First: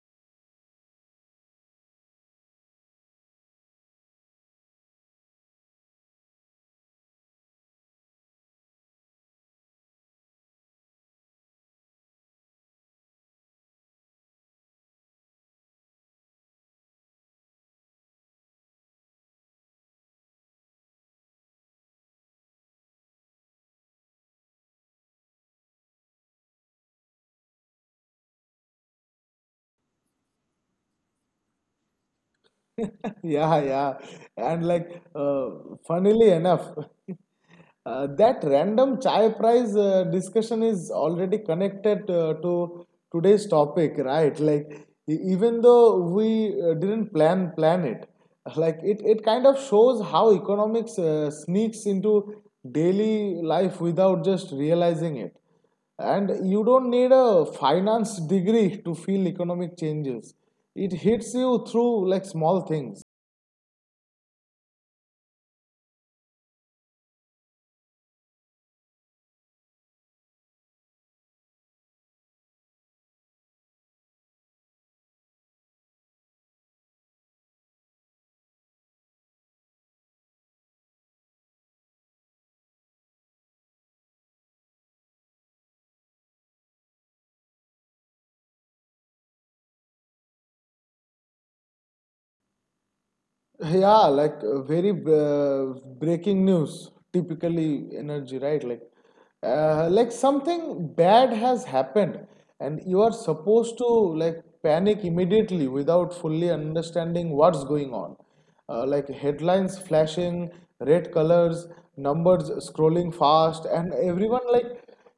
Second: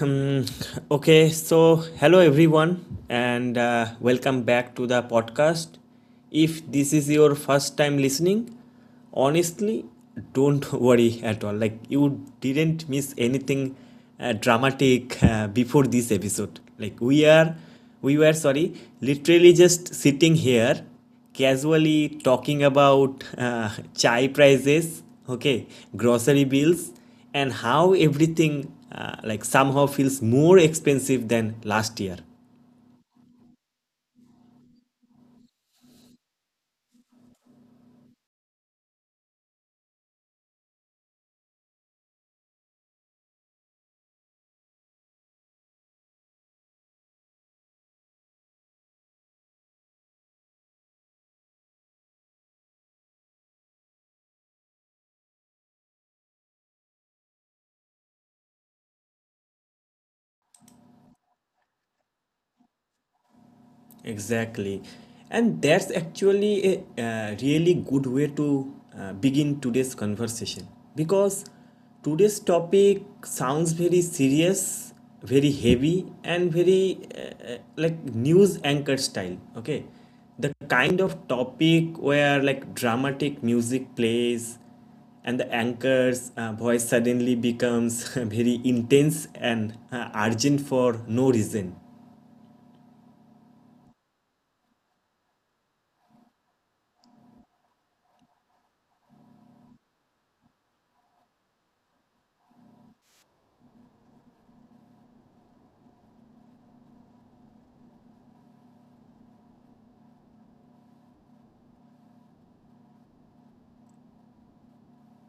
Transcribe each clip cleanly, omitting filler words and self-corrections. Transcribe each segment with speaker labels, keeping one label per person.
Speaker 1: Okay. So, hello everyone, and welcome back to the podcast. If this is your first time listening, honestly, don't worry at all. Like, you didn't miss anything dramatic before this episode. Like, we were, literally just sitting here casually talking about chai prices, okay, grocery bills, and how everything like somehow feels more expensive than last year.
Speaker 2: Yeah. And like, uh, funnily enough, that random chai price discussion is already connected to today's topic, right? Even though we didn't plan it, it kind of shows how economics sneaks into daily life without just realizing it. And you don't need a finance degree to feel economic changes. It hits you through like small things.
Speaker 1: Exactly. And that's actually a, really good way to begin today's conversation because today's topic sounds very serious, very heavy, and very like news anchor style. Okay. The kind of topic where like dramatic music plays and the anchor's voice suddenly becomes very intense and urgent for no reason.
Speaker 2: Yeah, like very breaking news, typically energy, right? Like, something bad has happened, and you are supposed to like panic immediately without fully understanding what's going on. Like headlines flashing, red colors, numbers scrolling fast, and everyone like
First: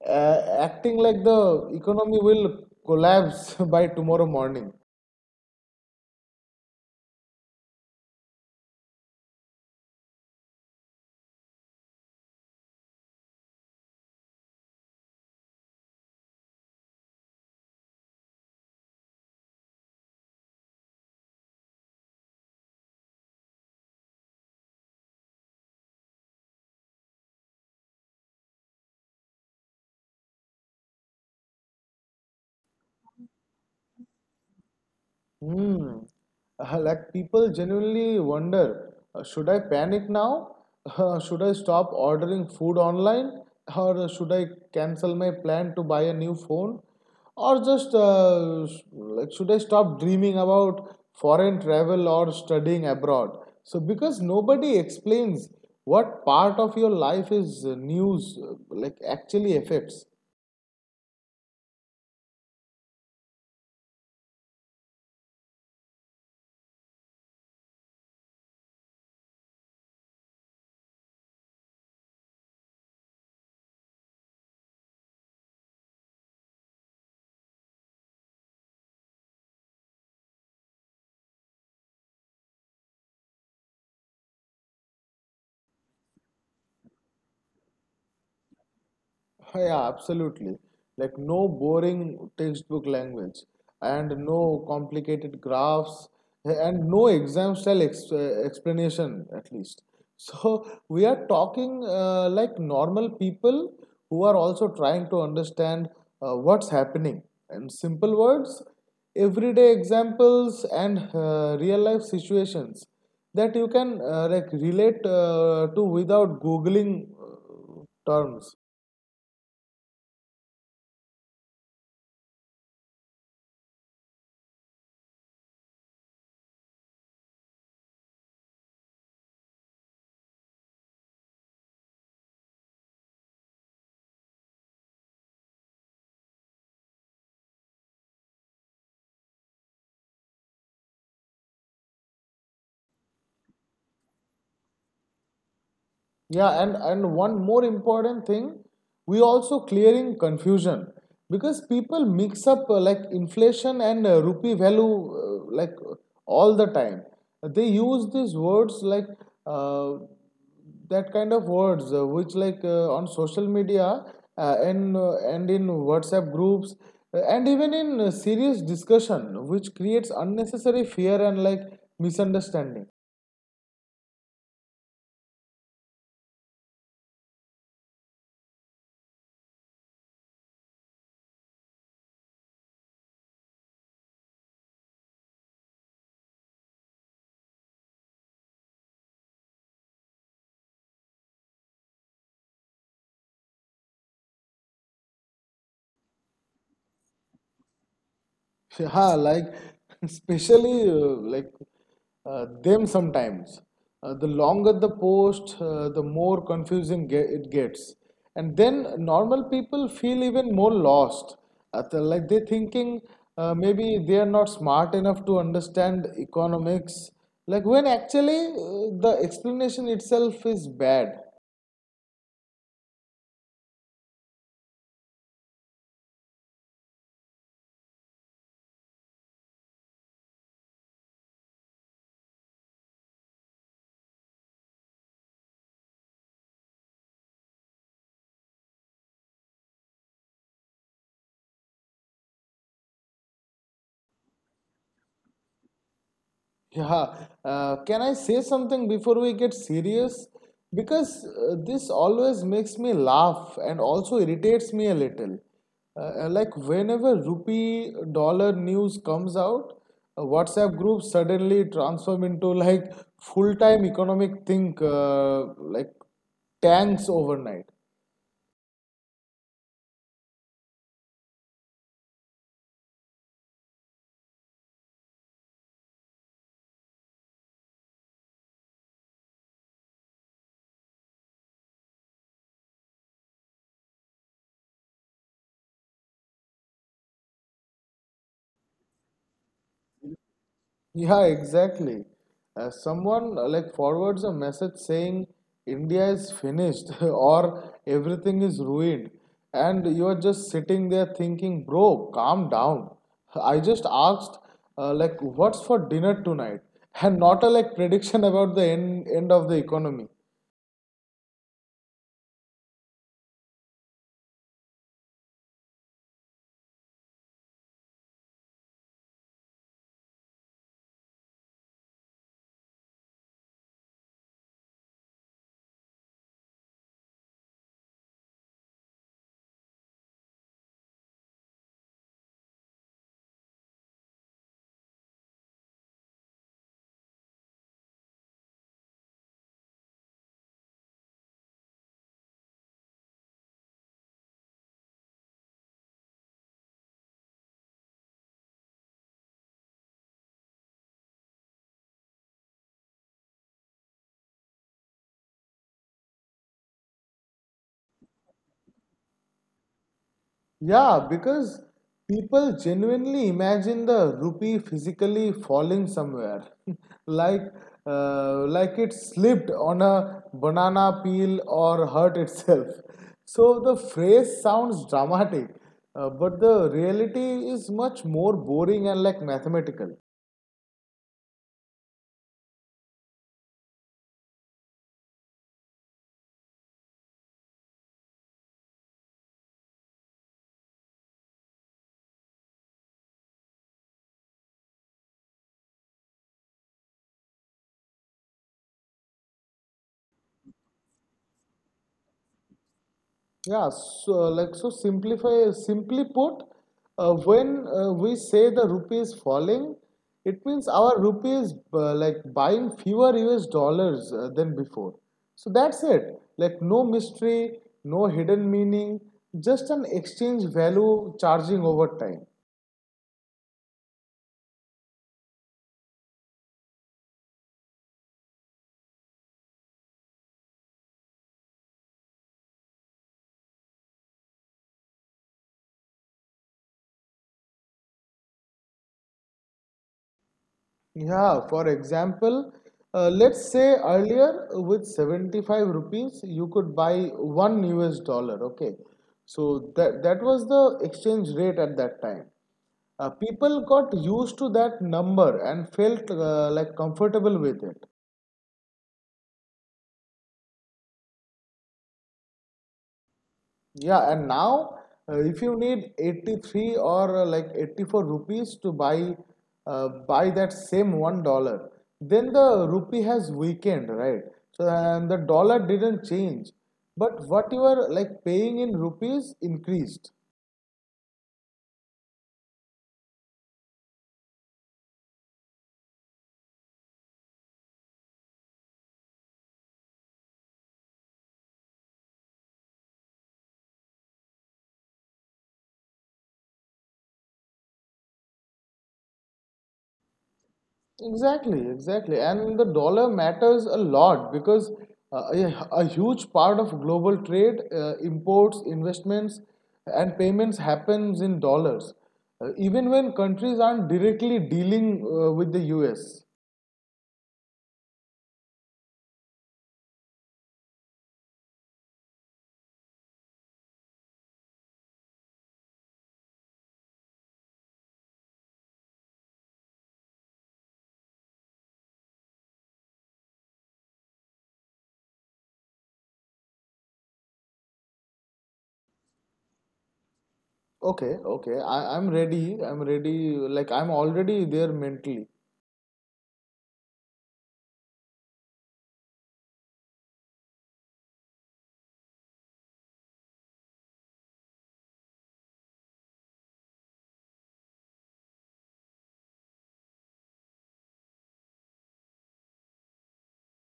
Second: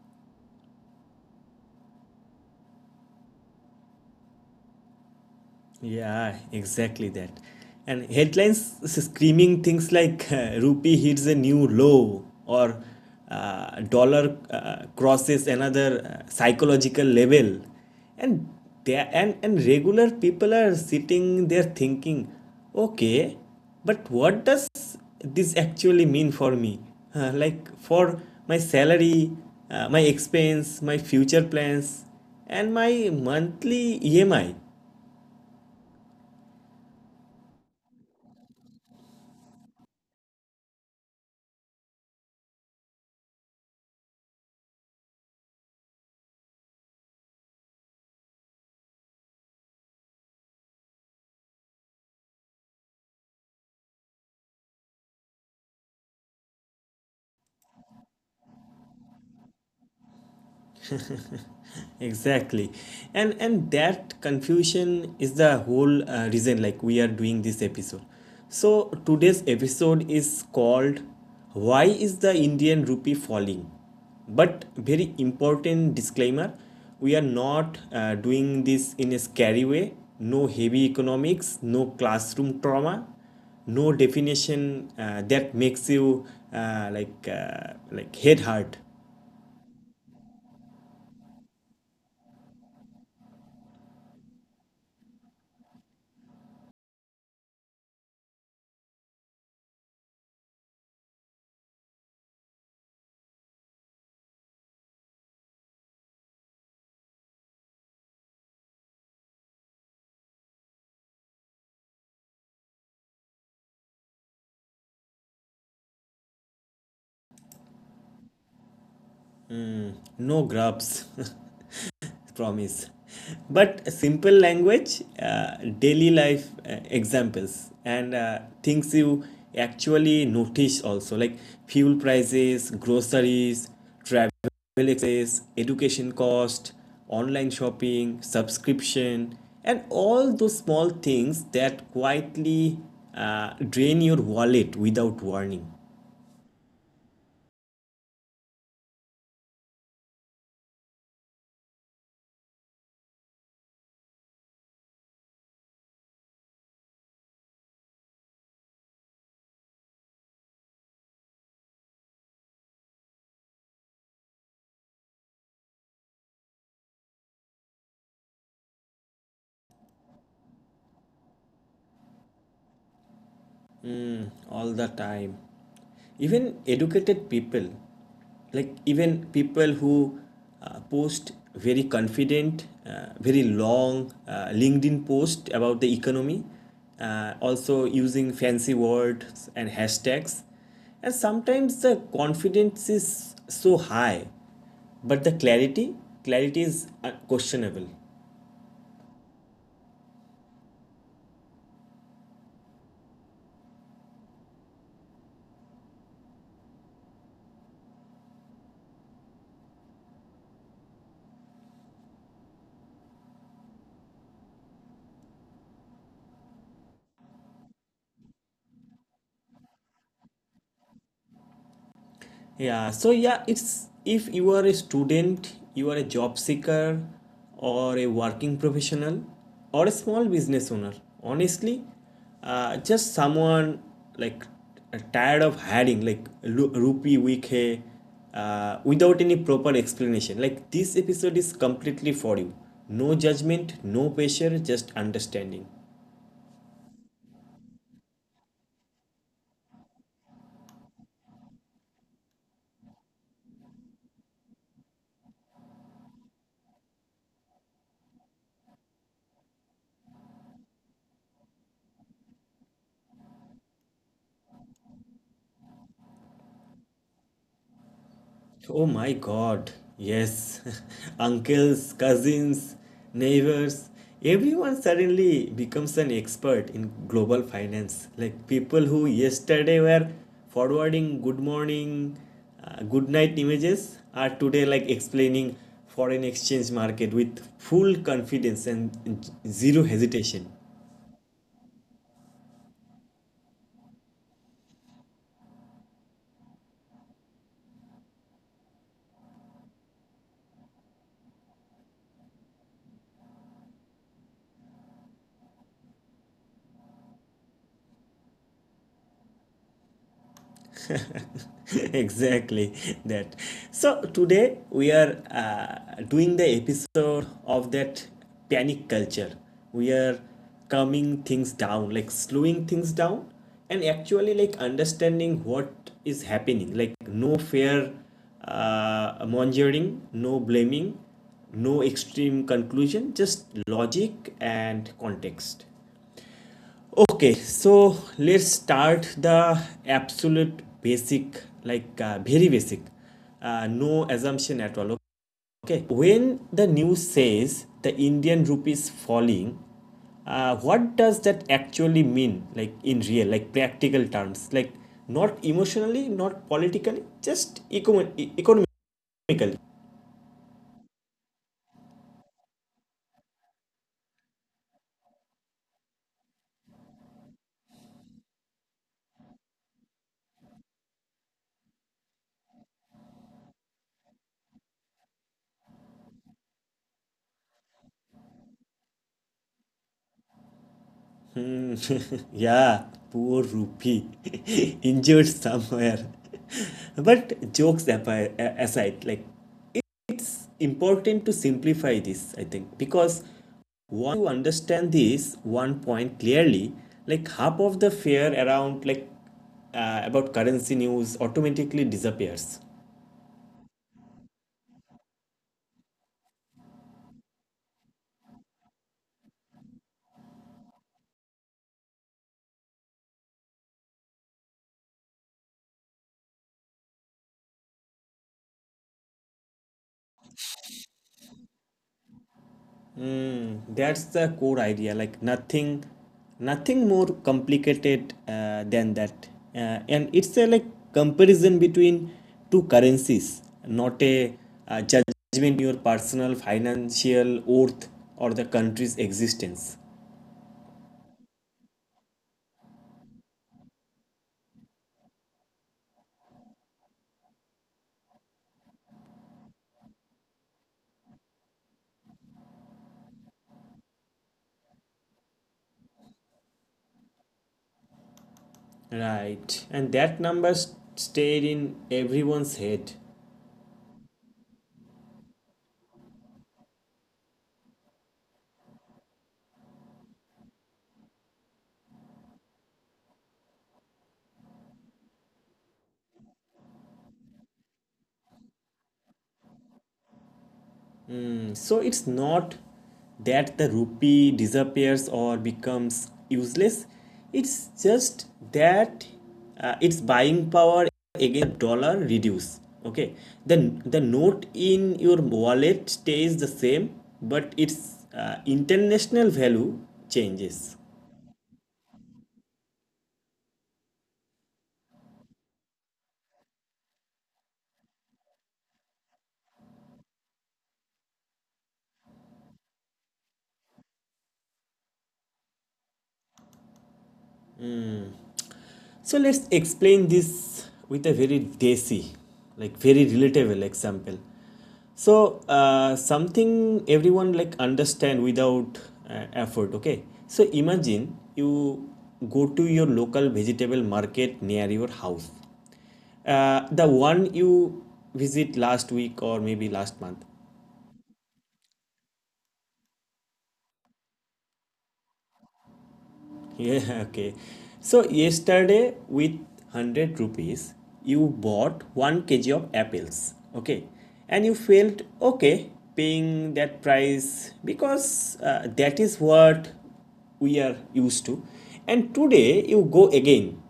Speaker 2: uh, acting like the economy will collapse by tomorrow morning.
Speaker 1: Yeah, exactly that. And headlines screaming things like rupee hits a new low or dollar crosses another psychological level. And they and regular people are sitting there thinking, okay, but what does this actually mean for me? Like for my salary, my expense, my future plans, and my monthly EMI.
Speaker 2: Hmm. Like people genuinely wonder, should I panic now? Should I stop ordering food online? Or should I cancel my plan to buy a new phone? Or just s- like should I stop dreaming about foreign travel or studying abroad? So because nobody explains what part of your life is news actually affects.
Speaker 1: Exactly. And that confusion is the whole reason like we are doing this episode. So today's episode is called, Why is the Indian rupee falling? But very important disclaimer, we are not doing this in a scary way. No heavy economics, no classroom trauma, no definition that makes you like head hurt.
Speaker 2: Yeah, absolutely. Like no boring textbook language and no complicated graphs and no exam style explanation at least. So we are talking like normal people who are also trying to understand what's happening and simple words, everyday examples and real life situations that you can relate to without googling terms.
Speaker 1: No grubs promise. But simple language, daily life examples, and things you actually notice also, like fuel prices, groceries, travel expenses, education cost, online shopping, subscription, and all those small things that quietly drain your wallet without warning.
Speaker 2: Yeah, and one more important thing, we also clearing confusion because people mix up inflation and rupee value all the time. They use these words like uh, that kind of words which like on social media and in WhatsApp groups and even in serious discussion, which creates unnecessary fear and like misunderstanding.
Speaker 1: All the time. Even educated people, like even people who post very confident, very long LinkedIn post about the economy, also using fancy words and hashtags. And sometimes the confidence is so high but the clarity is questionable.
Speaker 2: Yeah, like especially them sometimes. The longer the post, the more confusing ge it gets. And then normal people feel even more lost. They thinking maybe they are not smart enough to understand economics. Like when actually the explanation itself is bad.
Speaker 1: Yeah, so yeah, it's if you are a student, you are a job seeker, or a working professional, or a small business owner, honestly, just someone like tired of hiring like rupee week hai, without any proper explanation. Like this episode is completely for you. No judgment, no pressure, just understanding.
Speaker 2: Yeah, can I say something before we get serious? Because this always makes me laugh and also irritates me a little. Like whenever rupee dollar news comes out, WhatsApp groups suddenly transform into like full-time economic think tanks overnight.
Speaker 1: Oh my god, yes. Uncles, cousins, neighbors, everyone suddenly becomes an expert in global finance. Like people who yesterday were forwarding good morning, good night images are today like explaining foreign exchange market with full confidence and zero hesitation.
Speaker 2: Yeah, exactly. Someone forwards a message saying India is finished or everything is ruined, and you are just sitting there thinking, bro, calm down. I just asked like what's for dinner tonight, and not a like prediction about the end of the economy.
Speaker 1: Exactly that. So today we are doing the episode of that panic culture. We are calming things down, like slowing things down, and actually like understanding what is happening. Like no fear mongering, no blaming, no extreme conclusion, just logic and context. Okay, so let's start the absolute basic, like very basic, no assumption at all. Okay, Okay. When the news says the Indian rupee is falling, what does that actually mean, like in real, like practical terms, like not emotionally, not politically, just economically?
Speaker 2: Yeah, because people genuinely imagine the rupee physically falling somewhere, like like it slipped on a banana peel or hurt itself. So the phrase sounds dramatic, but the reality is much more boring and like mathematical.
Speaker 1: Yeah, poor rupee, injured somewhere. But jokes aside, like important to simplify this, I think, because once you understand this one point clearly, like half of the fear around about currency news automatically disappears.
Speaker 2: Yeah, so like so simplify simply put, when we say the rupee is falling, it means our rupee is like buying fewer US dollars than before. So that's it. Like no mystery, no hidden meaning, just an exchange value charging over time.
Speaker 1: That's the core idea. Like nothing more complicated than that. And it's a like comparison between two currencies, not a judgment on your personal financial worth or the country's existence.
Speaker 2: Yeah, for example, let's say earlier with 75 rupees you could buy one US dollar, okay? So that was the exchange rate at that time. People got used to that number and felt comfortable with it.
Speaker 1: Right, and that number stayed in everyone's head.
Speaker 2: Yeah, and now if you need 83 or like 84 rupees to buy that same $1, then the rupee has weakened, right? So and the dollar didn't change, but what you are like paying in rupees increased.
Speaker 1: Mm. So it's not that the rupee disappears or becomes useless, it's just that its buying power against dollar reduce. Okay, then the note in your wallet stays the same, but its international value changes.
Speaker 2: Exactly. And the dollar matters a lot because a huge part of global trade, imports, investments, and payments happens in dollars, even when countries aren't directly dealing with the US.
Speaker 1: So let's explain this with a very desi, like very relatable example. So something everyone like understand without effort. Okay. So imagine you go to your local vegetable market near your house, the one you visit last week or maybe last month.
Speaker 2: Okay. I'm ready. I'm ready. Like, I'm already there mentally.
Speaker 1: Yeah, okay. So yesterday with 100 rupees, you bought 1 kg of apples, okay? And you felt okay paying that price because that is what we are used to. And today you go again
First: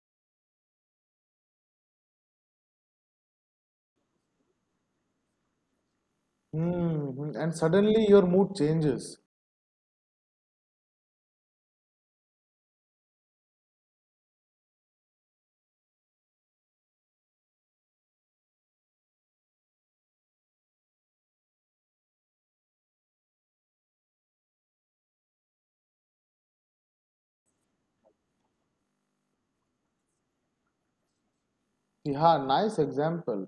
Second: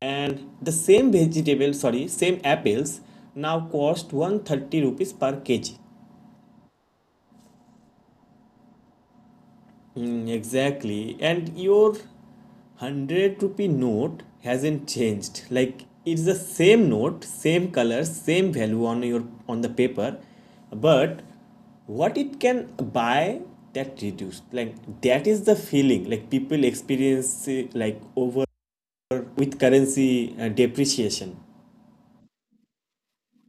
Speaker 1: and the same apples now cost 130 rupees per kg.
Speaker 2: Hmm. And suddenly your mood changes.
Speaker 1: Mm, exactly. And your 100 rupee note hasn't changed. Like it's the same note, same color, same value on your on the paper, but what it can buy that reduced. Like that is the feeling like people experience it, like over with currency depreciation.
Speaker 2: Yeah, nice example.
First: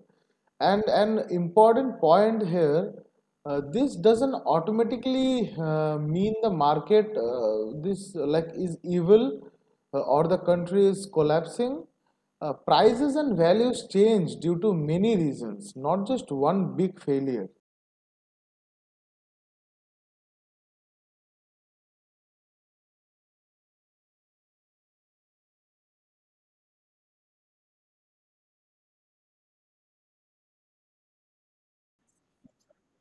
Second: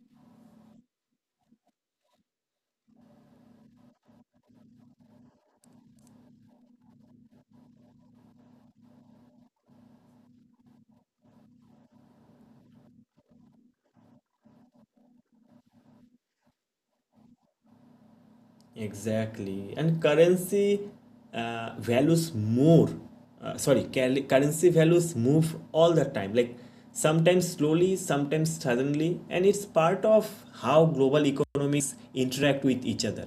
Speaker 2: And an important point here, this doesn't automatically mean the market this like is evil or the country is collapsing. Prices and values change due to many reasons, not just one big failure.
Speaker 1: Exactly. And currency values more. Sorry, currency values move all the time. Like sometimes slowly, sometimes suddenly, and it's part of how global economies interact with each other.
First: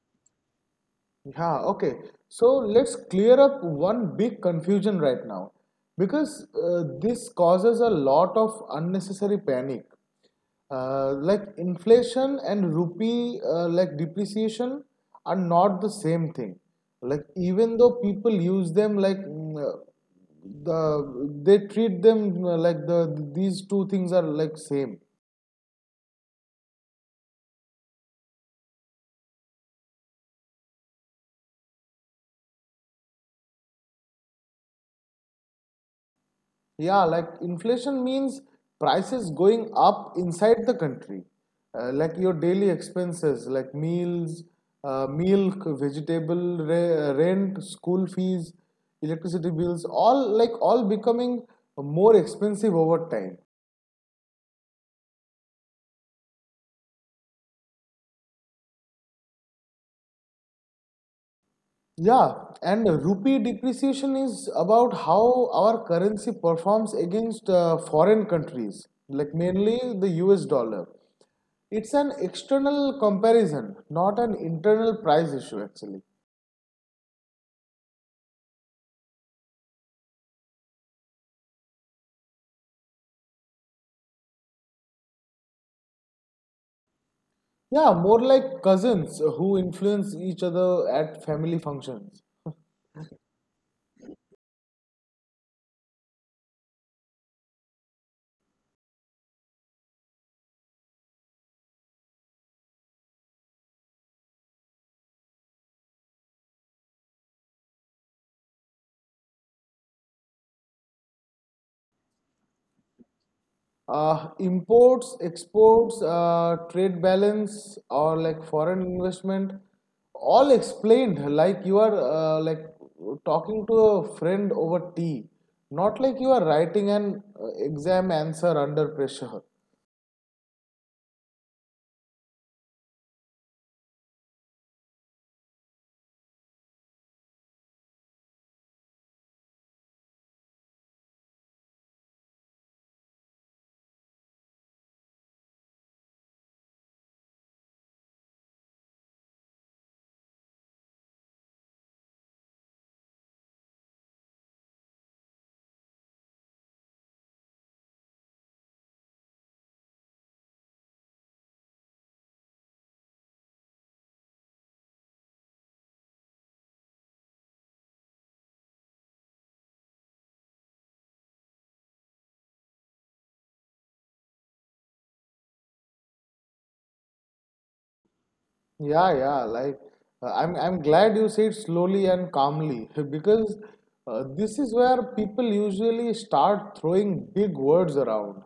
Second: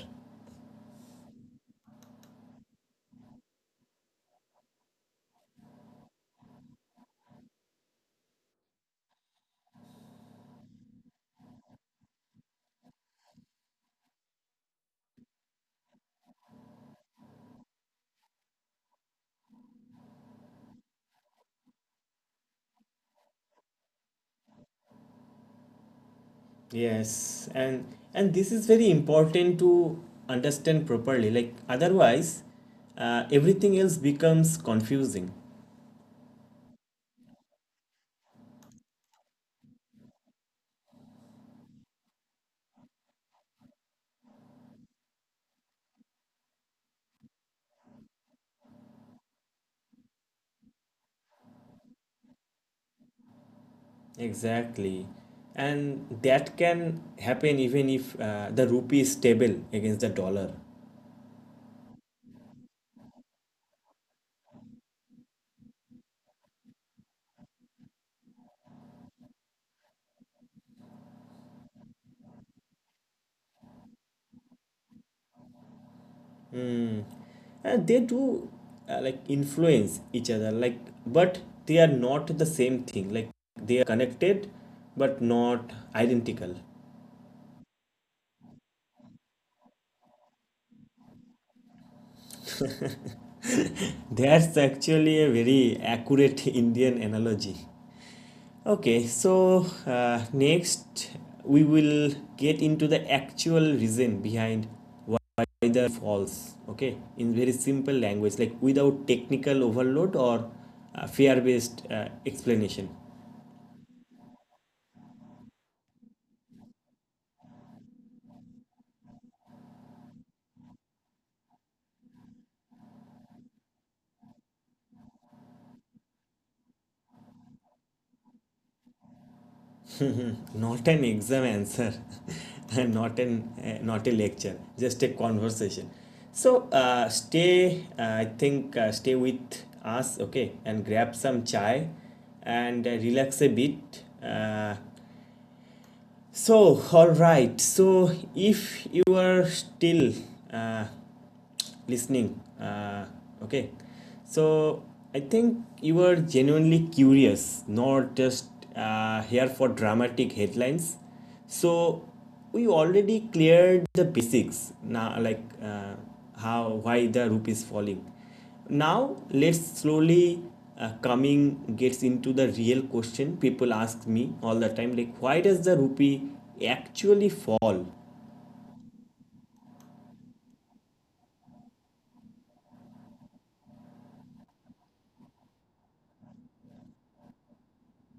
Speaker 2: Yeah, okay. So let's clear up one big confusion right now because this causes a lot of unnecessary panic. Like inflation and rupee, like depreciation, are not the same thing. Like even though people use them, like mm, the they treat them like these two things are like same.
Speaker 1: Yes, and this is very important to understand properly. Like otherwise, everything else becomes confusing.
Speaker 2: Yeah, like inflation means prices going up inside the country. Like your daily expenses, like meals, milk, vegetable, rent, school fees, electricity bills, all like all becoming more expensive over time.
Speaker 1: Exactly. And that can happen even if the rupee is stable against the dollar.
Speaker 2: Yeah, and rupee depreciation is about how our currency performs against foreign countries, like mainly the US dollar. It's an external comparison, not an internal price issue, actually.
Speaker 1: And they do like influence each other, like, but they are not the same thing. Like they are connected but not identical.
Speaker 2: Yeah, more like cousins who influence each other at family functions.
Speaker 1: That's actually a very accurate Indian analogy. Okay, so next we will get into the actual reason behind why the falls. Okay, in very simple language, like without technical overload or fear based explanation.
Speaker 2: Imports, exports, trade balance, or like foreign investment, all explained like you are like talking to a friend over tea, not like you are writing an exam answer under pressure.
Speaker 1: Not an exam answer, not a lecture, just a conversation. So I think, stay with us, okay, and grab some chai and relax a bit. So, all right. So, if you are still uh, listening, okay. So, I think you are genuinely curious, not just here for dramatic headlines. So, we already cleared the basics now, like how why the rupee is falling. Now let's slowly coming gets into the real question people ask me all the time, like why does the rupee actually fall.
Speaker 2: Yeah. Like, I'm glad you said slowly and calmly because this is where people usually start throwing big words around,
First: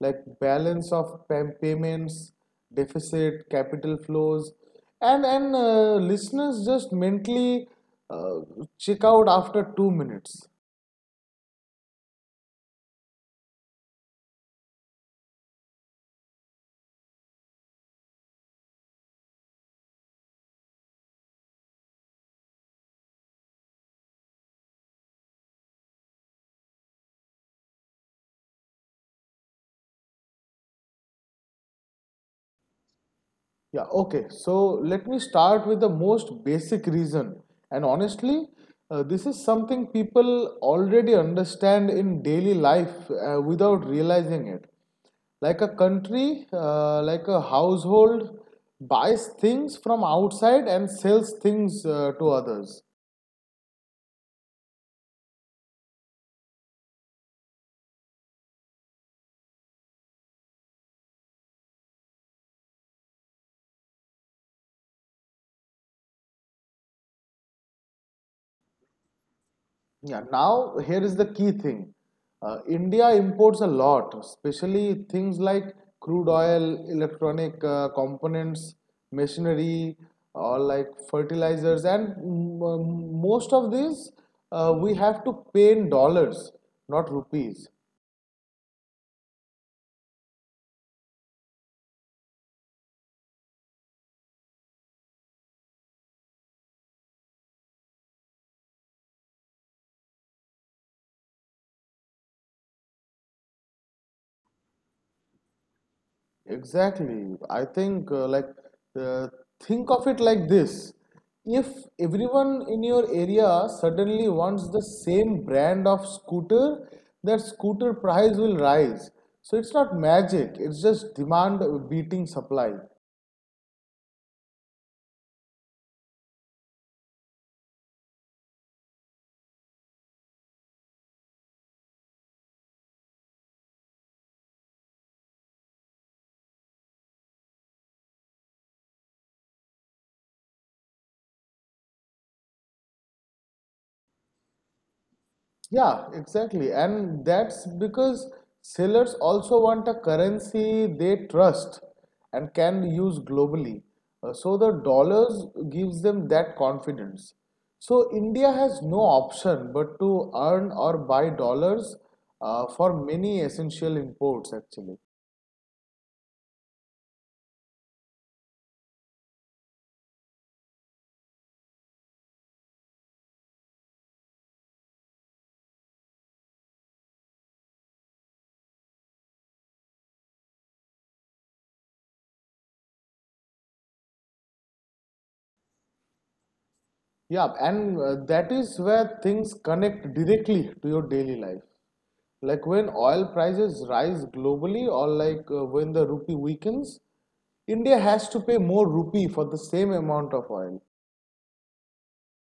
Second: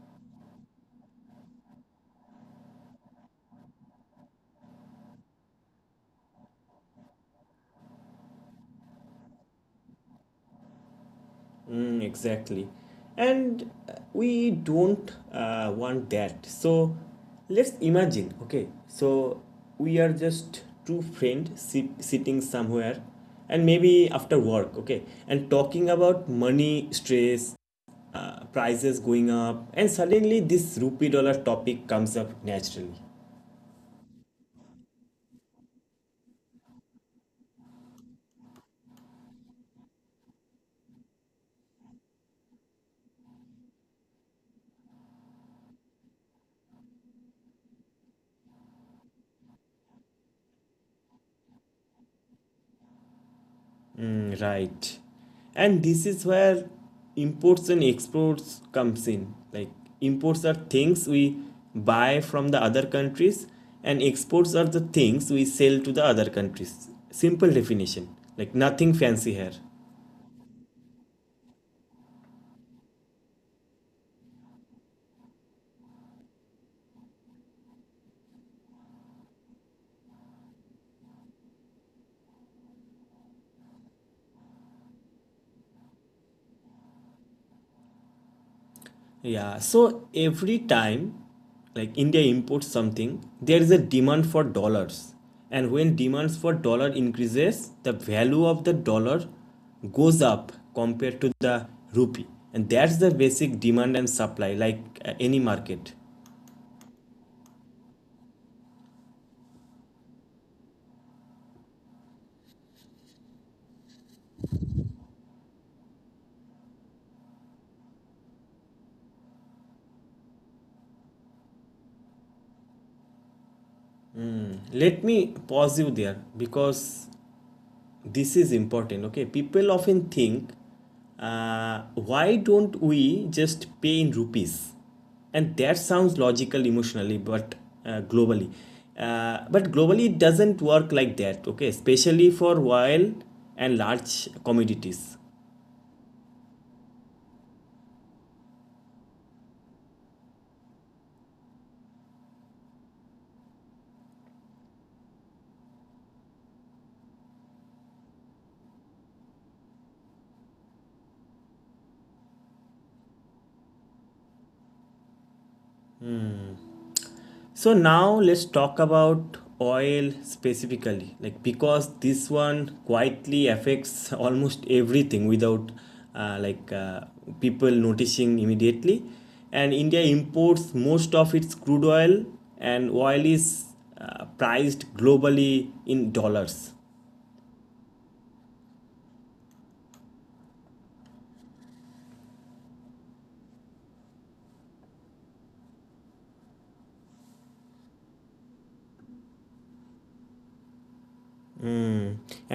Speaker 2: like balance of payments, deficit, capital flows, and listeners just mentally uh, check out after 2 minutes.
Speaker 1: Mm, exactly. And we don't want that. So let's imagine, okay? So we are just two friends sitting somewhere and maybe after work, okay, and talking about money stress, prices going up, and suddenly this rupee dollar topic comes up naturally.
Speaker 2: Yeah, okay. So let me start with the most basic reason. And honestly, this is something people already understand in daily life without realizing it. Like a country, like a household buys things from outside and sells things to others.
Speaker 1: Mm, right. And this is where imports and exports comes in. Like imports are things we buy from the other countries and exports are the things we sell to the other countries. Simple definition. Like nothing fancy here.
Speaker 2: Yeah, now here is the key thing. India imports a lot, especially things like crude oil, electronic components, machinery, or like fertilizers, and most of these we have to pay in dollars, not rupees.
Speaker 1: Yeah, so every time like India imports something, there is a demand for dollars. And when demands for dollar increases, the value of the dollar goes up compared to the rupee. And that's the basic demand and supply like any market.
Speaker 2: Exactly. I think uh, like uh, think of it like this. If everyone in your area suddenly wants the same brand of scooter, that scooter price will rise. So it's not magic, it's just demand beating supply.
Speaker 1: Let me pause you there because this is important. Okay, people often think, why don't we just pay in rupees? And that sounds logical emotionally, but uh, globally, globally it doesn't work like that. Okay, especially for oil and large commodities.
Speaker 2: Yeah, exactly. And that's because sellers also want a currency they trust and can use globally. So the dollars gives them that confidence. So India has no option but to earn or buy dollars for many essential imports actually.
Speaker 1: So now let's talk about oil specifically, like because this one quietly affects almost everything without uh, like uh, people noticing immediately. And India imports most of its crude oil, and oil is priced globally in dollars.
Speaker 2: Yeah, and that is where things connect directly to your daily life. Like when oil prices rise globally or when the rupee weakens, India has to pay more rupee for the same amount of oil.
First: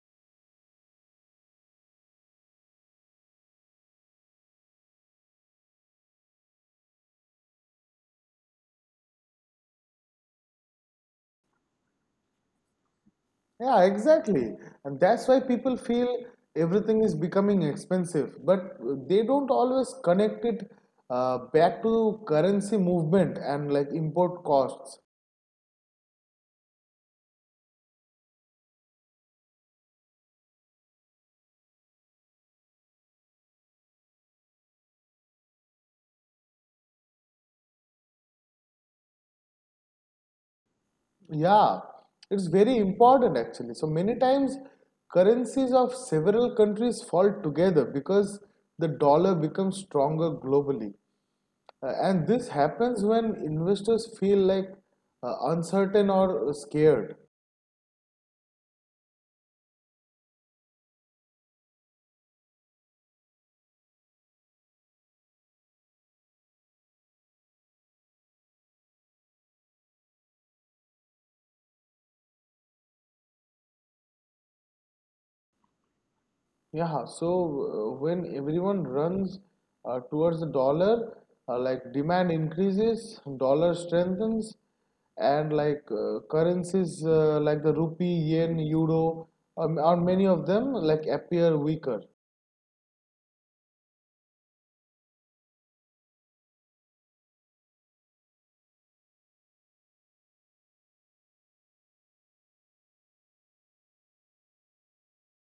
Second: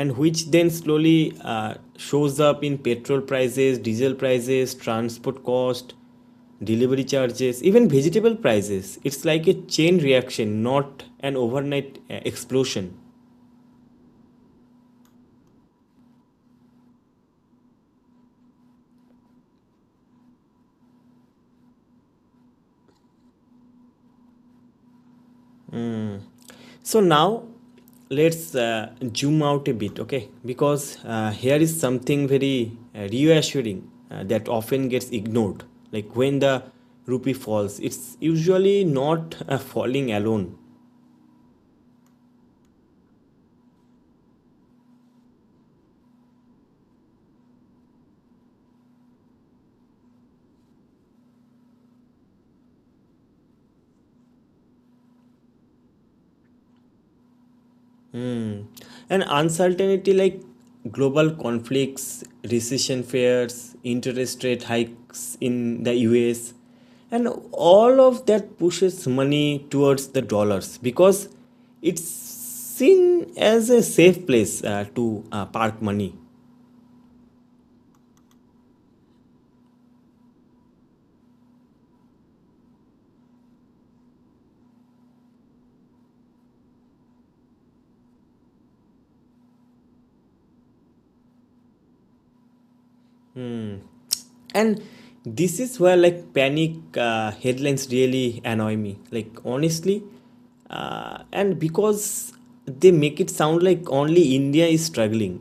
Speaker 1: And which then slowly shows up in petrol prices, diesel prices, transport cost, delivery charges, even vegetable prices. It's like a chain reaction, not an overnight explosion.
Speaker 2: Yeah, exactly. And that's why people feel everything is becoming expensive, but they don't always connect it back to currency movement and like import costs.
Speaker 1: So now let's zoom out a bit, okay? Because here is something very reassuring that often gets ignored. Like when the rupee falls, it's usually not falling alone.
Speaker 2: Yeah, it's very important actually. So many times currencies of several countries fall together because the dollar becomes stronger globally. And this happens when investors feel uncertain or scared.
Speaker 1: And uncertainty, like global conflicts, recession fears, interest rate hikes in the US, and all of that pushes money towards the dollars because it's seen as a safe place to park money.
Speaker 2: Yeah, so when everyone runs towards the dollar, like demand increases, dollar strengthens, and like currencies like the rupee, yen, euro, or many of them like appear weaker.
Speaker 1: And this is where, like, panic headlines really annoy me, like, honestly. And Because they make it sound like only India is struggling,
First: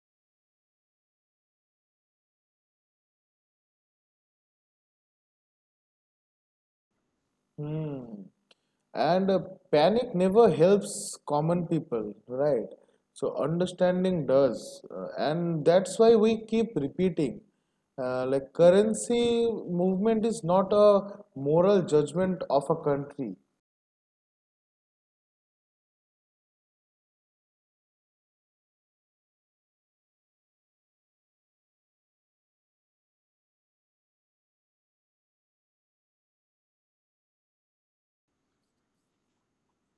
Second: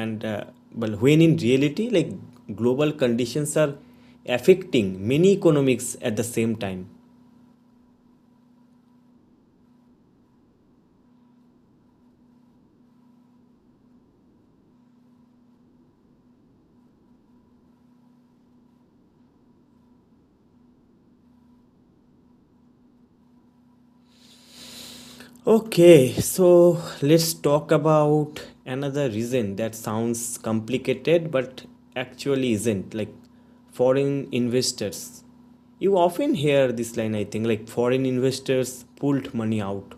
Speaker 1: and but when in reality, like, global conditions are affecting many economics at the same time.
Speaker 2: Hmm. And panic never helps common people, right? So understanding does. And that's why we keep repeating. Like currency movement is not a moral judgment of a country.
Speaker 1: Okay, so let's talk about another reason that sounds complicated but actually isn't, like foreign investors. You often hear this line, I think, like foreign investors pulled money out.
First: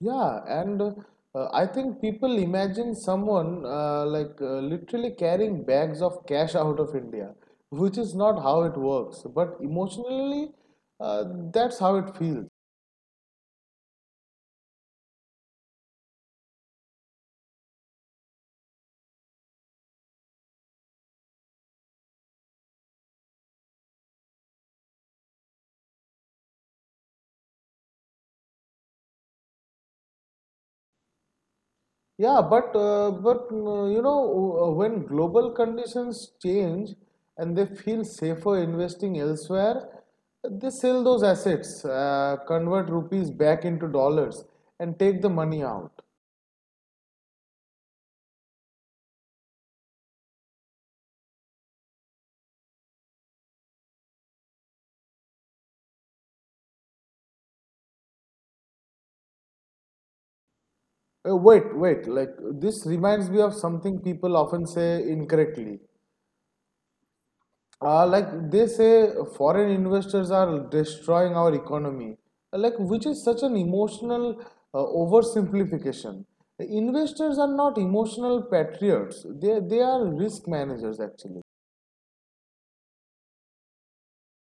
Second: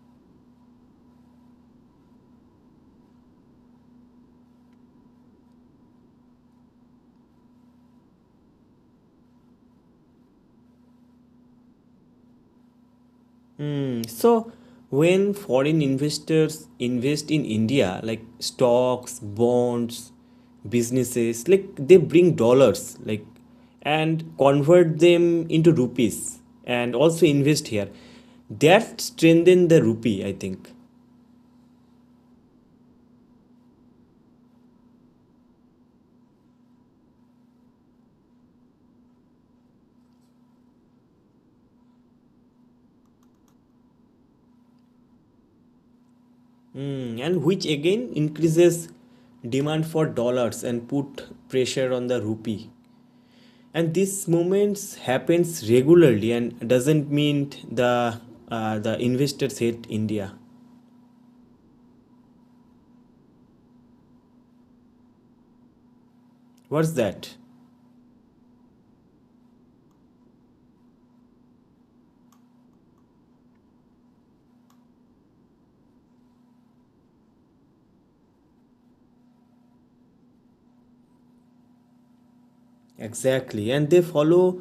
Speaker 2: Yeah, and I think people imagine someone literally carrying bags of cash out of India, which is not how it works. But emotionally, uh, that's how it feels.
Speaker 1: Mm. So when foreign investors invest in India, like stocks, bonds, businesses, like they bring dollars, like, and convert them into rupees and also invest here. That strengthen the rupee, I think.
Speaker 2: Yeah, but you know when global conditions change and they feel safer investing elsewhere, they sell those assets, convert rupees back into dollars, and take the money out.
Speaker 1: Mm, and which again increases demand for dollars and put pressure on the rupee. And this moments happens regularly and doesn't mean the investors hate India.
Speaker 2: Wait, wait, like this reminds me of something people often say incorrectly.
Speaker 1: What's that?
Speaker 2: Like they say, foreign investors are destroying our economy. Like, which is such an emotional oversimplification. The investors are not emotional patriots. They are risk managers actually.
Speaker 1: Exactly, and they follow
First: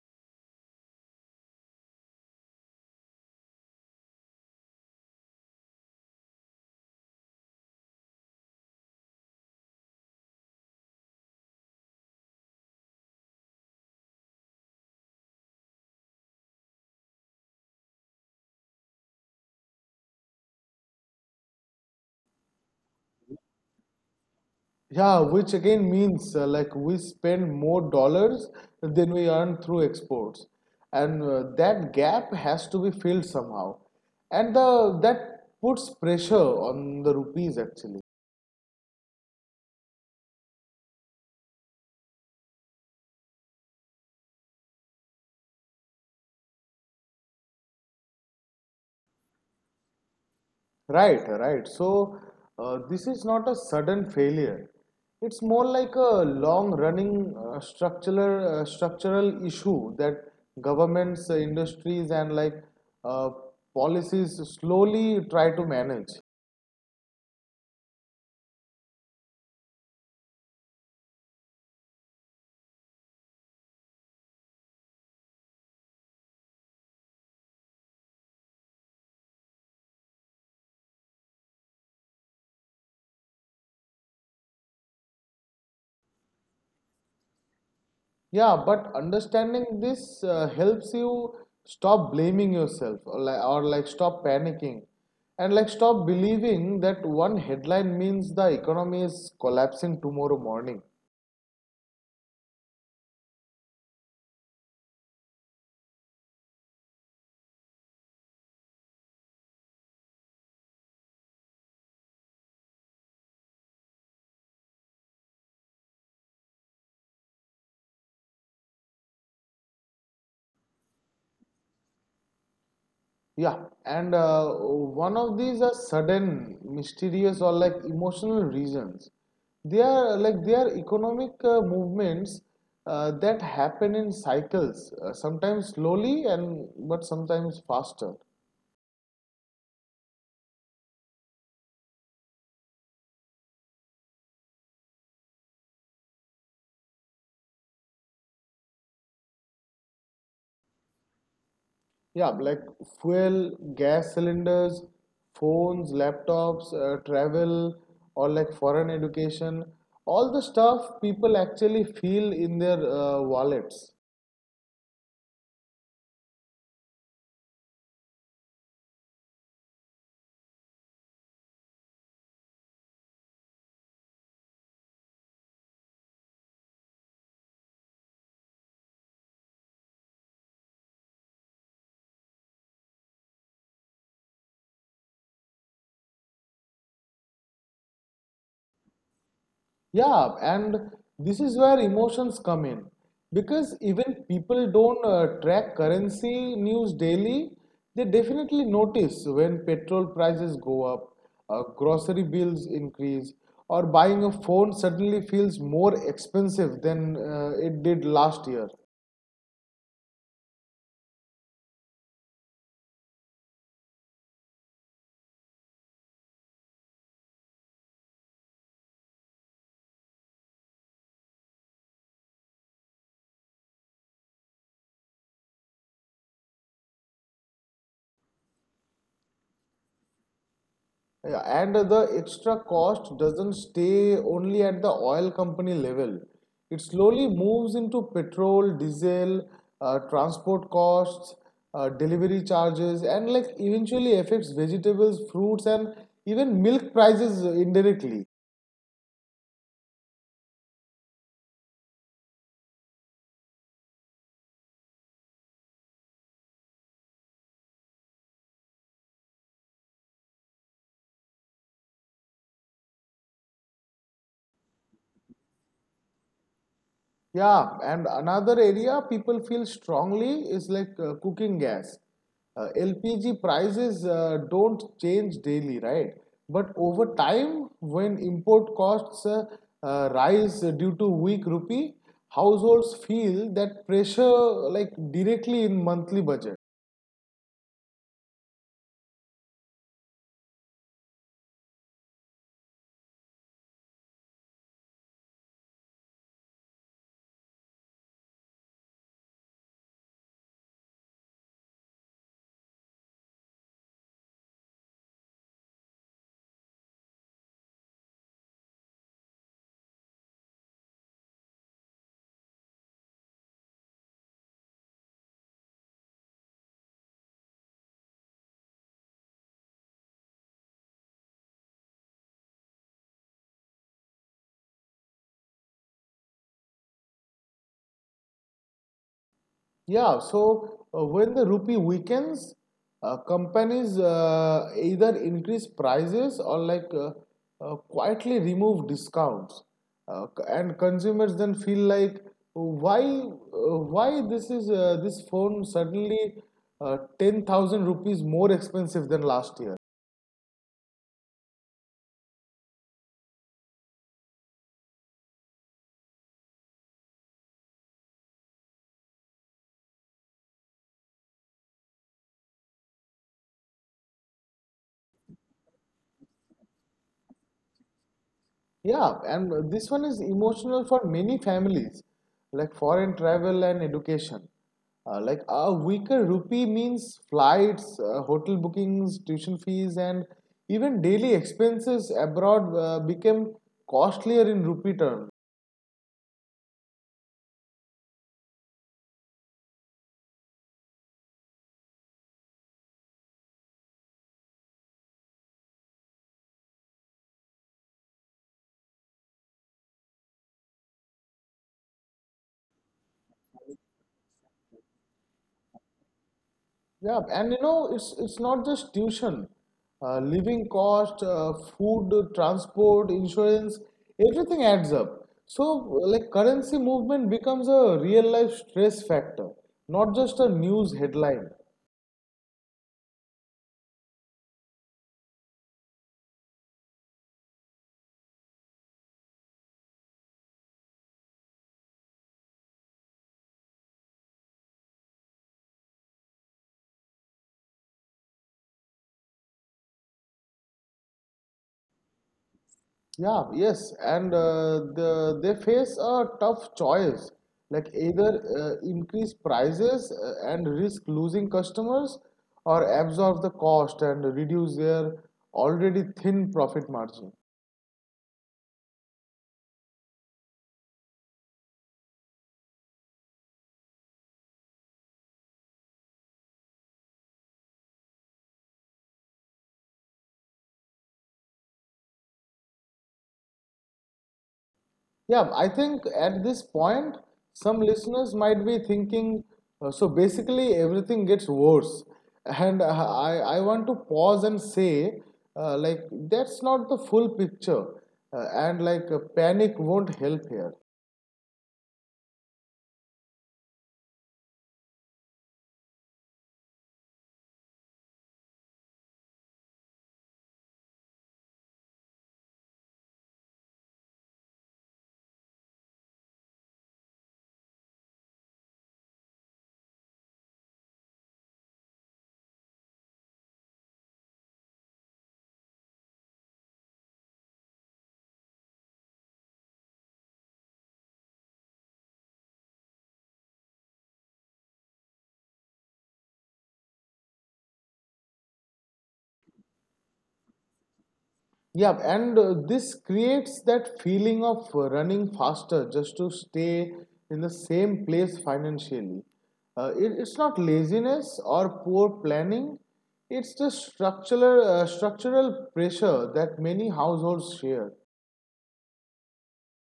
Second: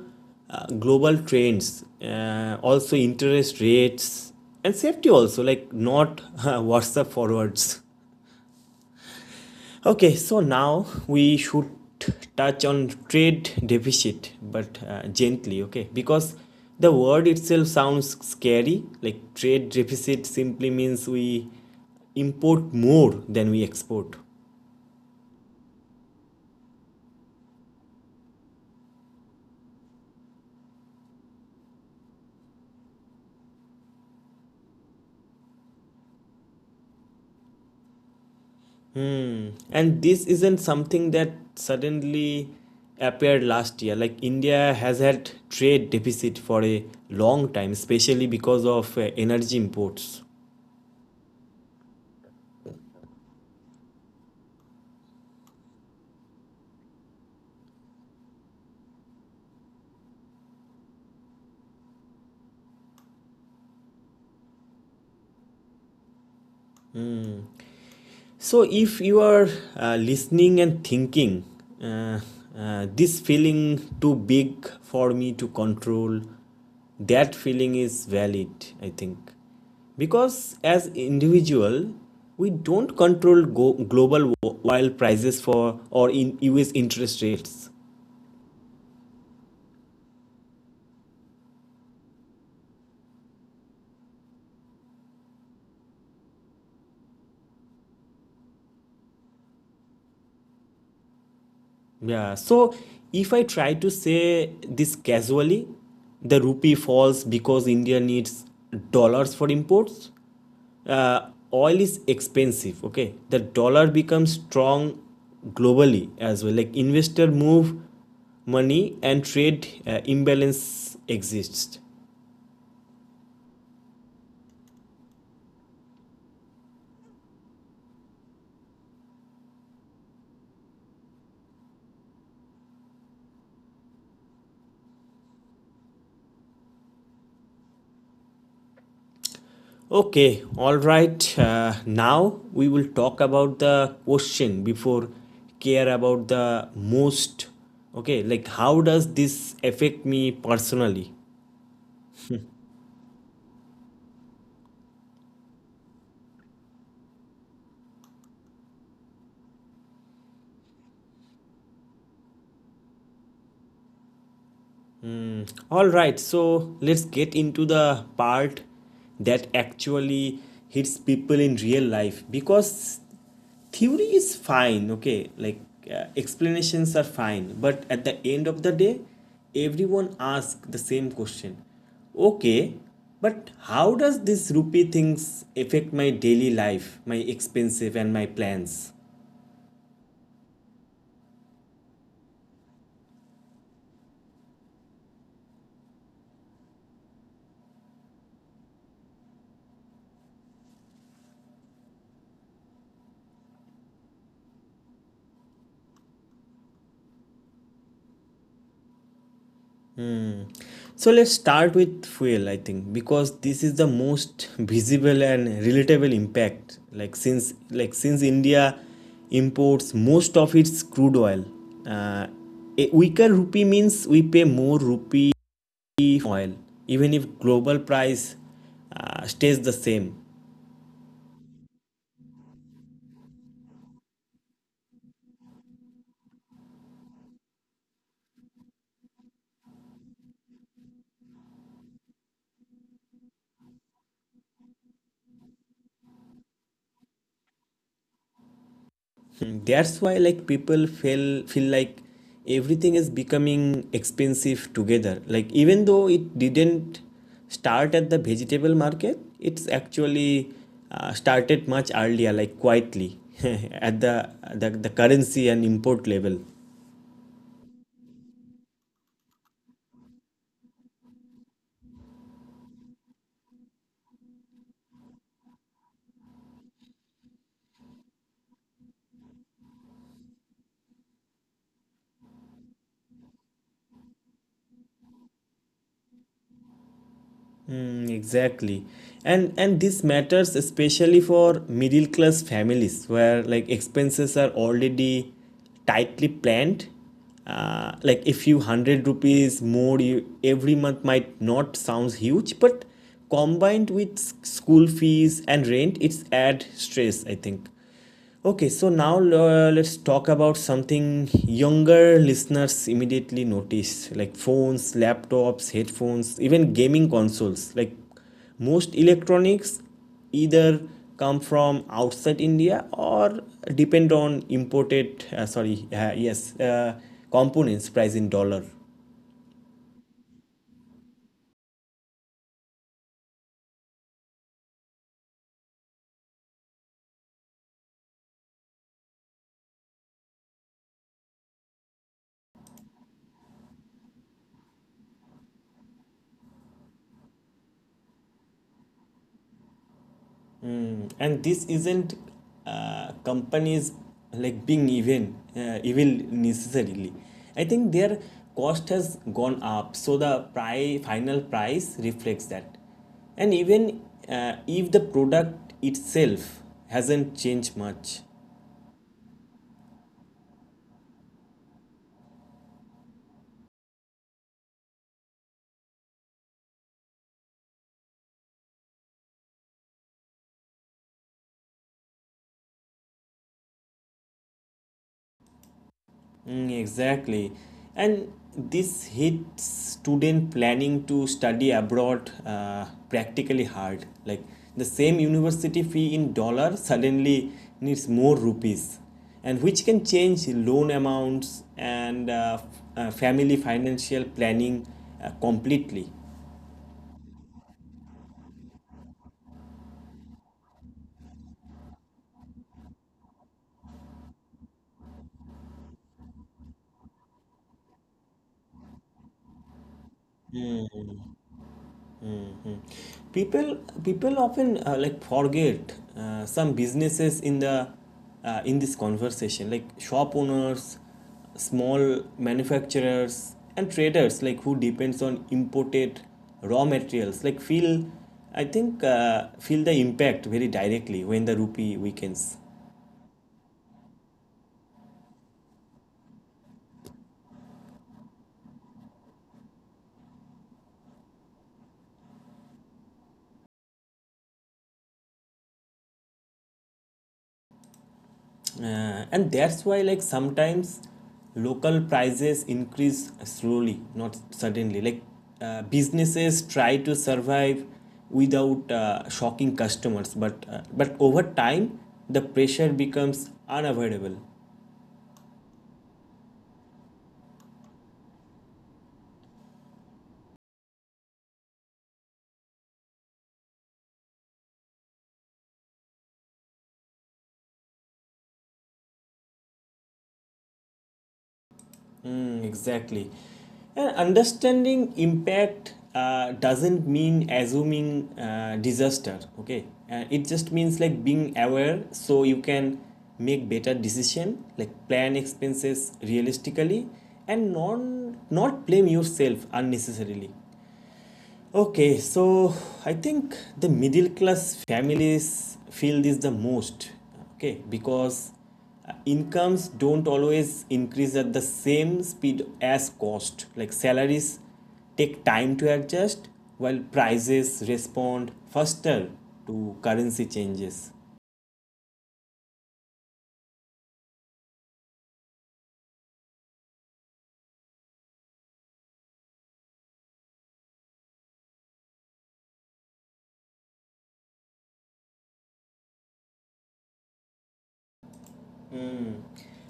Speaker 1: global trends, also interest rates and safety also, like not whatsapp forwards. Okay, so now we should touch on trade deficit, but gently, okay? Because the word itself sounds scary. Like trade deficit simply means we import more than we export.
Speaker 2: Yeah, which again means we spend more dollars than we earn through exports, and that gap has to be filled somehow, and the that puts pressure on the rupees actually.
Speaker 1: Hmm. And this isn't something that suddenly appeared last year. Like India has had trade deficit for a long time, especially because of energy imports.
Speaker 2: Right. So, this is not a sudden failure. It's more like a long-running structural issue that governments, industries, and like uh, policies slowly try to manage.
Speaker 1: So, if you are listening and thinking, uh, this feeling too big for me to control, that feeling is valid, I think. Because as individual, we don't control global oil prices for or in US interest rates.
Speaker 2: Yeah, but understanding this helps you stop blaming yourself or like stop panicking and like stop believing that one headline means the economy is collapsing tomorrow morning.
Speaker 1: Yeah. So if I try to say this casually, the rupee falls because India needs dollars for imports, oil is expensive, okay, the dollar becomes strong globally as well, like investor move money and trade imbalance exists.
Speaker 2: Yeah, and one of these are sudden, mysterious, or like emotional reasons. They are like they are economic movements that happen in cycles, sometimes slowly and but sometimes faster.
Speaker 1: Okay, all right, now we will talk about the question before care about the most. Okay, like how does this affect me personally?
Speaker 2: Yeah, like fuel, gas cylinders, phones, laptops, travel, or like foreign education. All the stuff people actually feel in their wallets.
Speaker 1: All right, so let's get into the part that actually hits people in real life, because theory is fine, okay? Like explanations are fine, but at the end of the day, everyone asks the same question. Okay, but how does this rupee things affect my daily life, my expensive and my plans?
Speaker 2: Yeah, and this is where emotions come in because even people don't track currency news daily, they definitely notice when petrol prices go up, grocery bills increase, or buying a phone suddenly feels more expensive than it did last year.
Speaker 1: So let's start with fuel, I think, because this is the most visible and relatable impact. Since India imports most of its crude oil, uh, a weaker rupee means we pay more rupee oil, even if global price stays the same.
Speaker 2: Yeah, and the extra cost doesn't stay only at the oil company level. It slowly moves into petrol, diesel, transport costs, delivery charges, and like eventually affects vegetables, fruits, and even milk prices indirectly.
Speaker 1: Mm, that's why like people feel like everything is becoming expensive together. Like even though it didn't start at the vegetable market, it's actually started much earlier, like quietly at the currency and import level.
Speaker 2: Yeah, and another area people feel strongly is like cooking gas. LPG prices don't change daily, right? But over time, when import costs rise due to weak rupee, households feel that pressure like directly in monthly budget.
Speaker 1: Mm, exactly. And this matters especially for middle class families, where like expenses are already tightly planned. Like a few hundred rupees more you, every month might not sounds huge, but combined with school fees and rent, it's add stress, I think. Okay, so now let's talk about something younger listeners immediately notice, like phones, laptops, headphones, even gaming consoles. Like most electronics either come from outside India or depend on imported, components price in dollar.
Speaker 2: Yeah, so when the rupee weakens, companies either increase prices or like quietly remove discounts, and consumers then feel like why this is this phone suddenly 10,000 rupees more expensive than last year.
Speaker 1: And this isn't companies like being even evil necessarily, I think. Their cost has gone up, so the price final price reflects that, and even if the product itself hasn't changed much.
Speaker 2: Yeah, and this one is emotional for many families, like foreign travel and education. Like a weaker rupee means flights, hotel bookings, tuition fees, and even daily expenses abroad became costlier in rupee terms.
Speaker 1: Mm, exactly. And this hits student planning to study abroad practically hard. Like the same university fee in dollar suddenly needs more rupees, and which can change loan amounts and family financial planning completely.
Speaker 2: Yeah, and you know, it's not just tuition, living cost, food, transport, insurance, everything adds up. So, like currency movement becomes a real life stress factor, not just a news headline.
Speaker 1: people people often like forget some businesses in the in this conversation, like shop owners, small manufacturers and traders, like who depends on imported raw materials, like feel, I think, feel the impact very directly when the rupee weakens.
Speaker 2: Yeah, yes, and they face a tough choice, like either increase prices and risk losing customers, or absorb the cost and reduce their already thin profit margin.
Speaker 1: And that's why like sometimes local prices increase slowly, not suddenly, like businesses try to survive without shocking customers, but over time the pressure becomes unavoidable.
Speaker 2: Yeah, I think at this point, some listeners might be thinking, so basically everything gets worse. And I want to pause and say, like, that's not the full picture. And like, panic won't help here.
Speaker 1: Mm, exactly. And understanding impact doesn't mean assuming disaster, okay? It just means like being aware, so you can make better decision, like plan expenses realistically and non not blame yourself unnecessarily. Okay, so I think the middle class families feel this the most, okay, because incomes don't always increase at the same speed as cost. Like salaries take time to adjust, while prices respond faster to currency changes.
Speaker 2: Yeah, and this creates that feeling of running faster just to stay in the same place financially. It's not laziness or poor planning, it's the structural pressure that many households share.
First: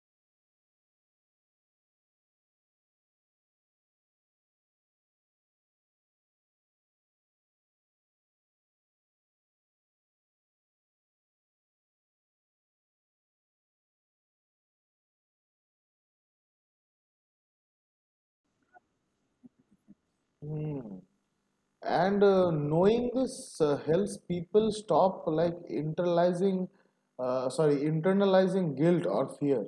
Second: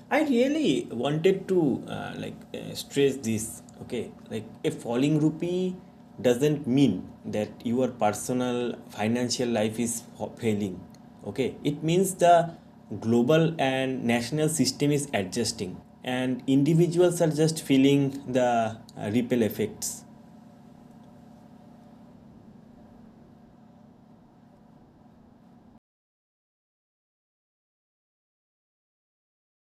Speaker 1: I really wanted to stress this. Okay, like a falling rupee doesn't mean that your personal financial life is failing. Okay, it means the global and national system is adjusting, and individuals are just feeling the ripple effects.
Speaker 2: Hmm. And knowing this helps people stop like internalizing guilt or fear.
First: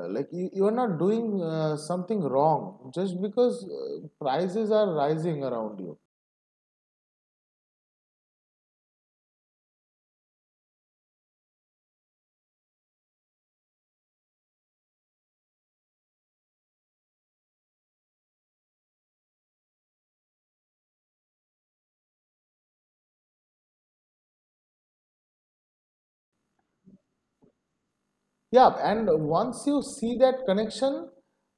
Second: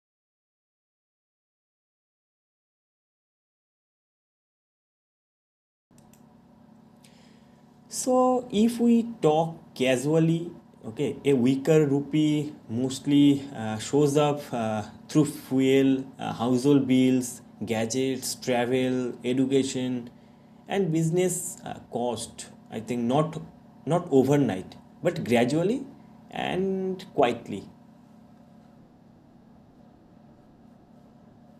Speaker 2: Like you are not doing something wrong just because prices are rising around you.
Speaker 1: So if we talk casually, okay, a weaker rupee mostly shows up through fuel, household bills, gadgets, travel, education, and business cost. I think not not overnight, but gradually and quietly.
Speaker 2: Yeah and once you see that connection,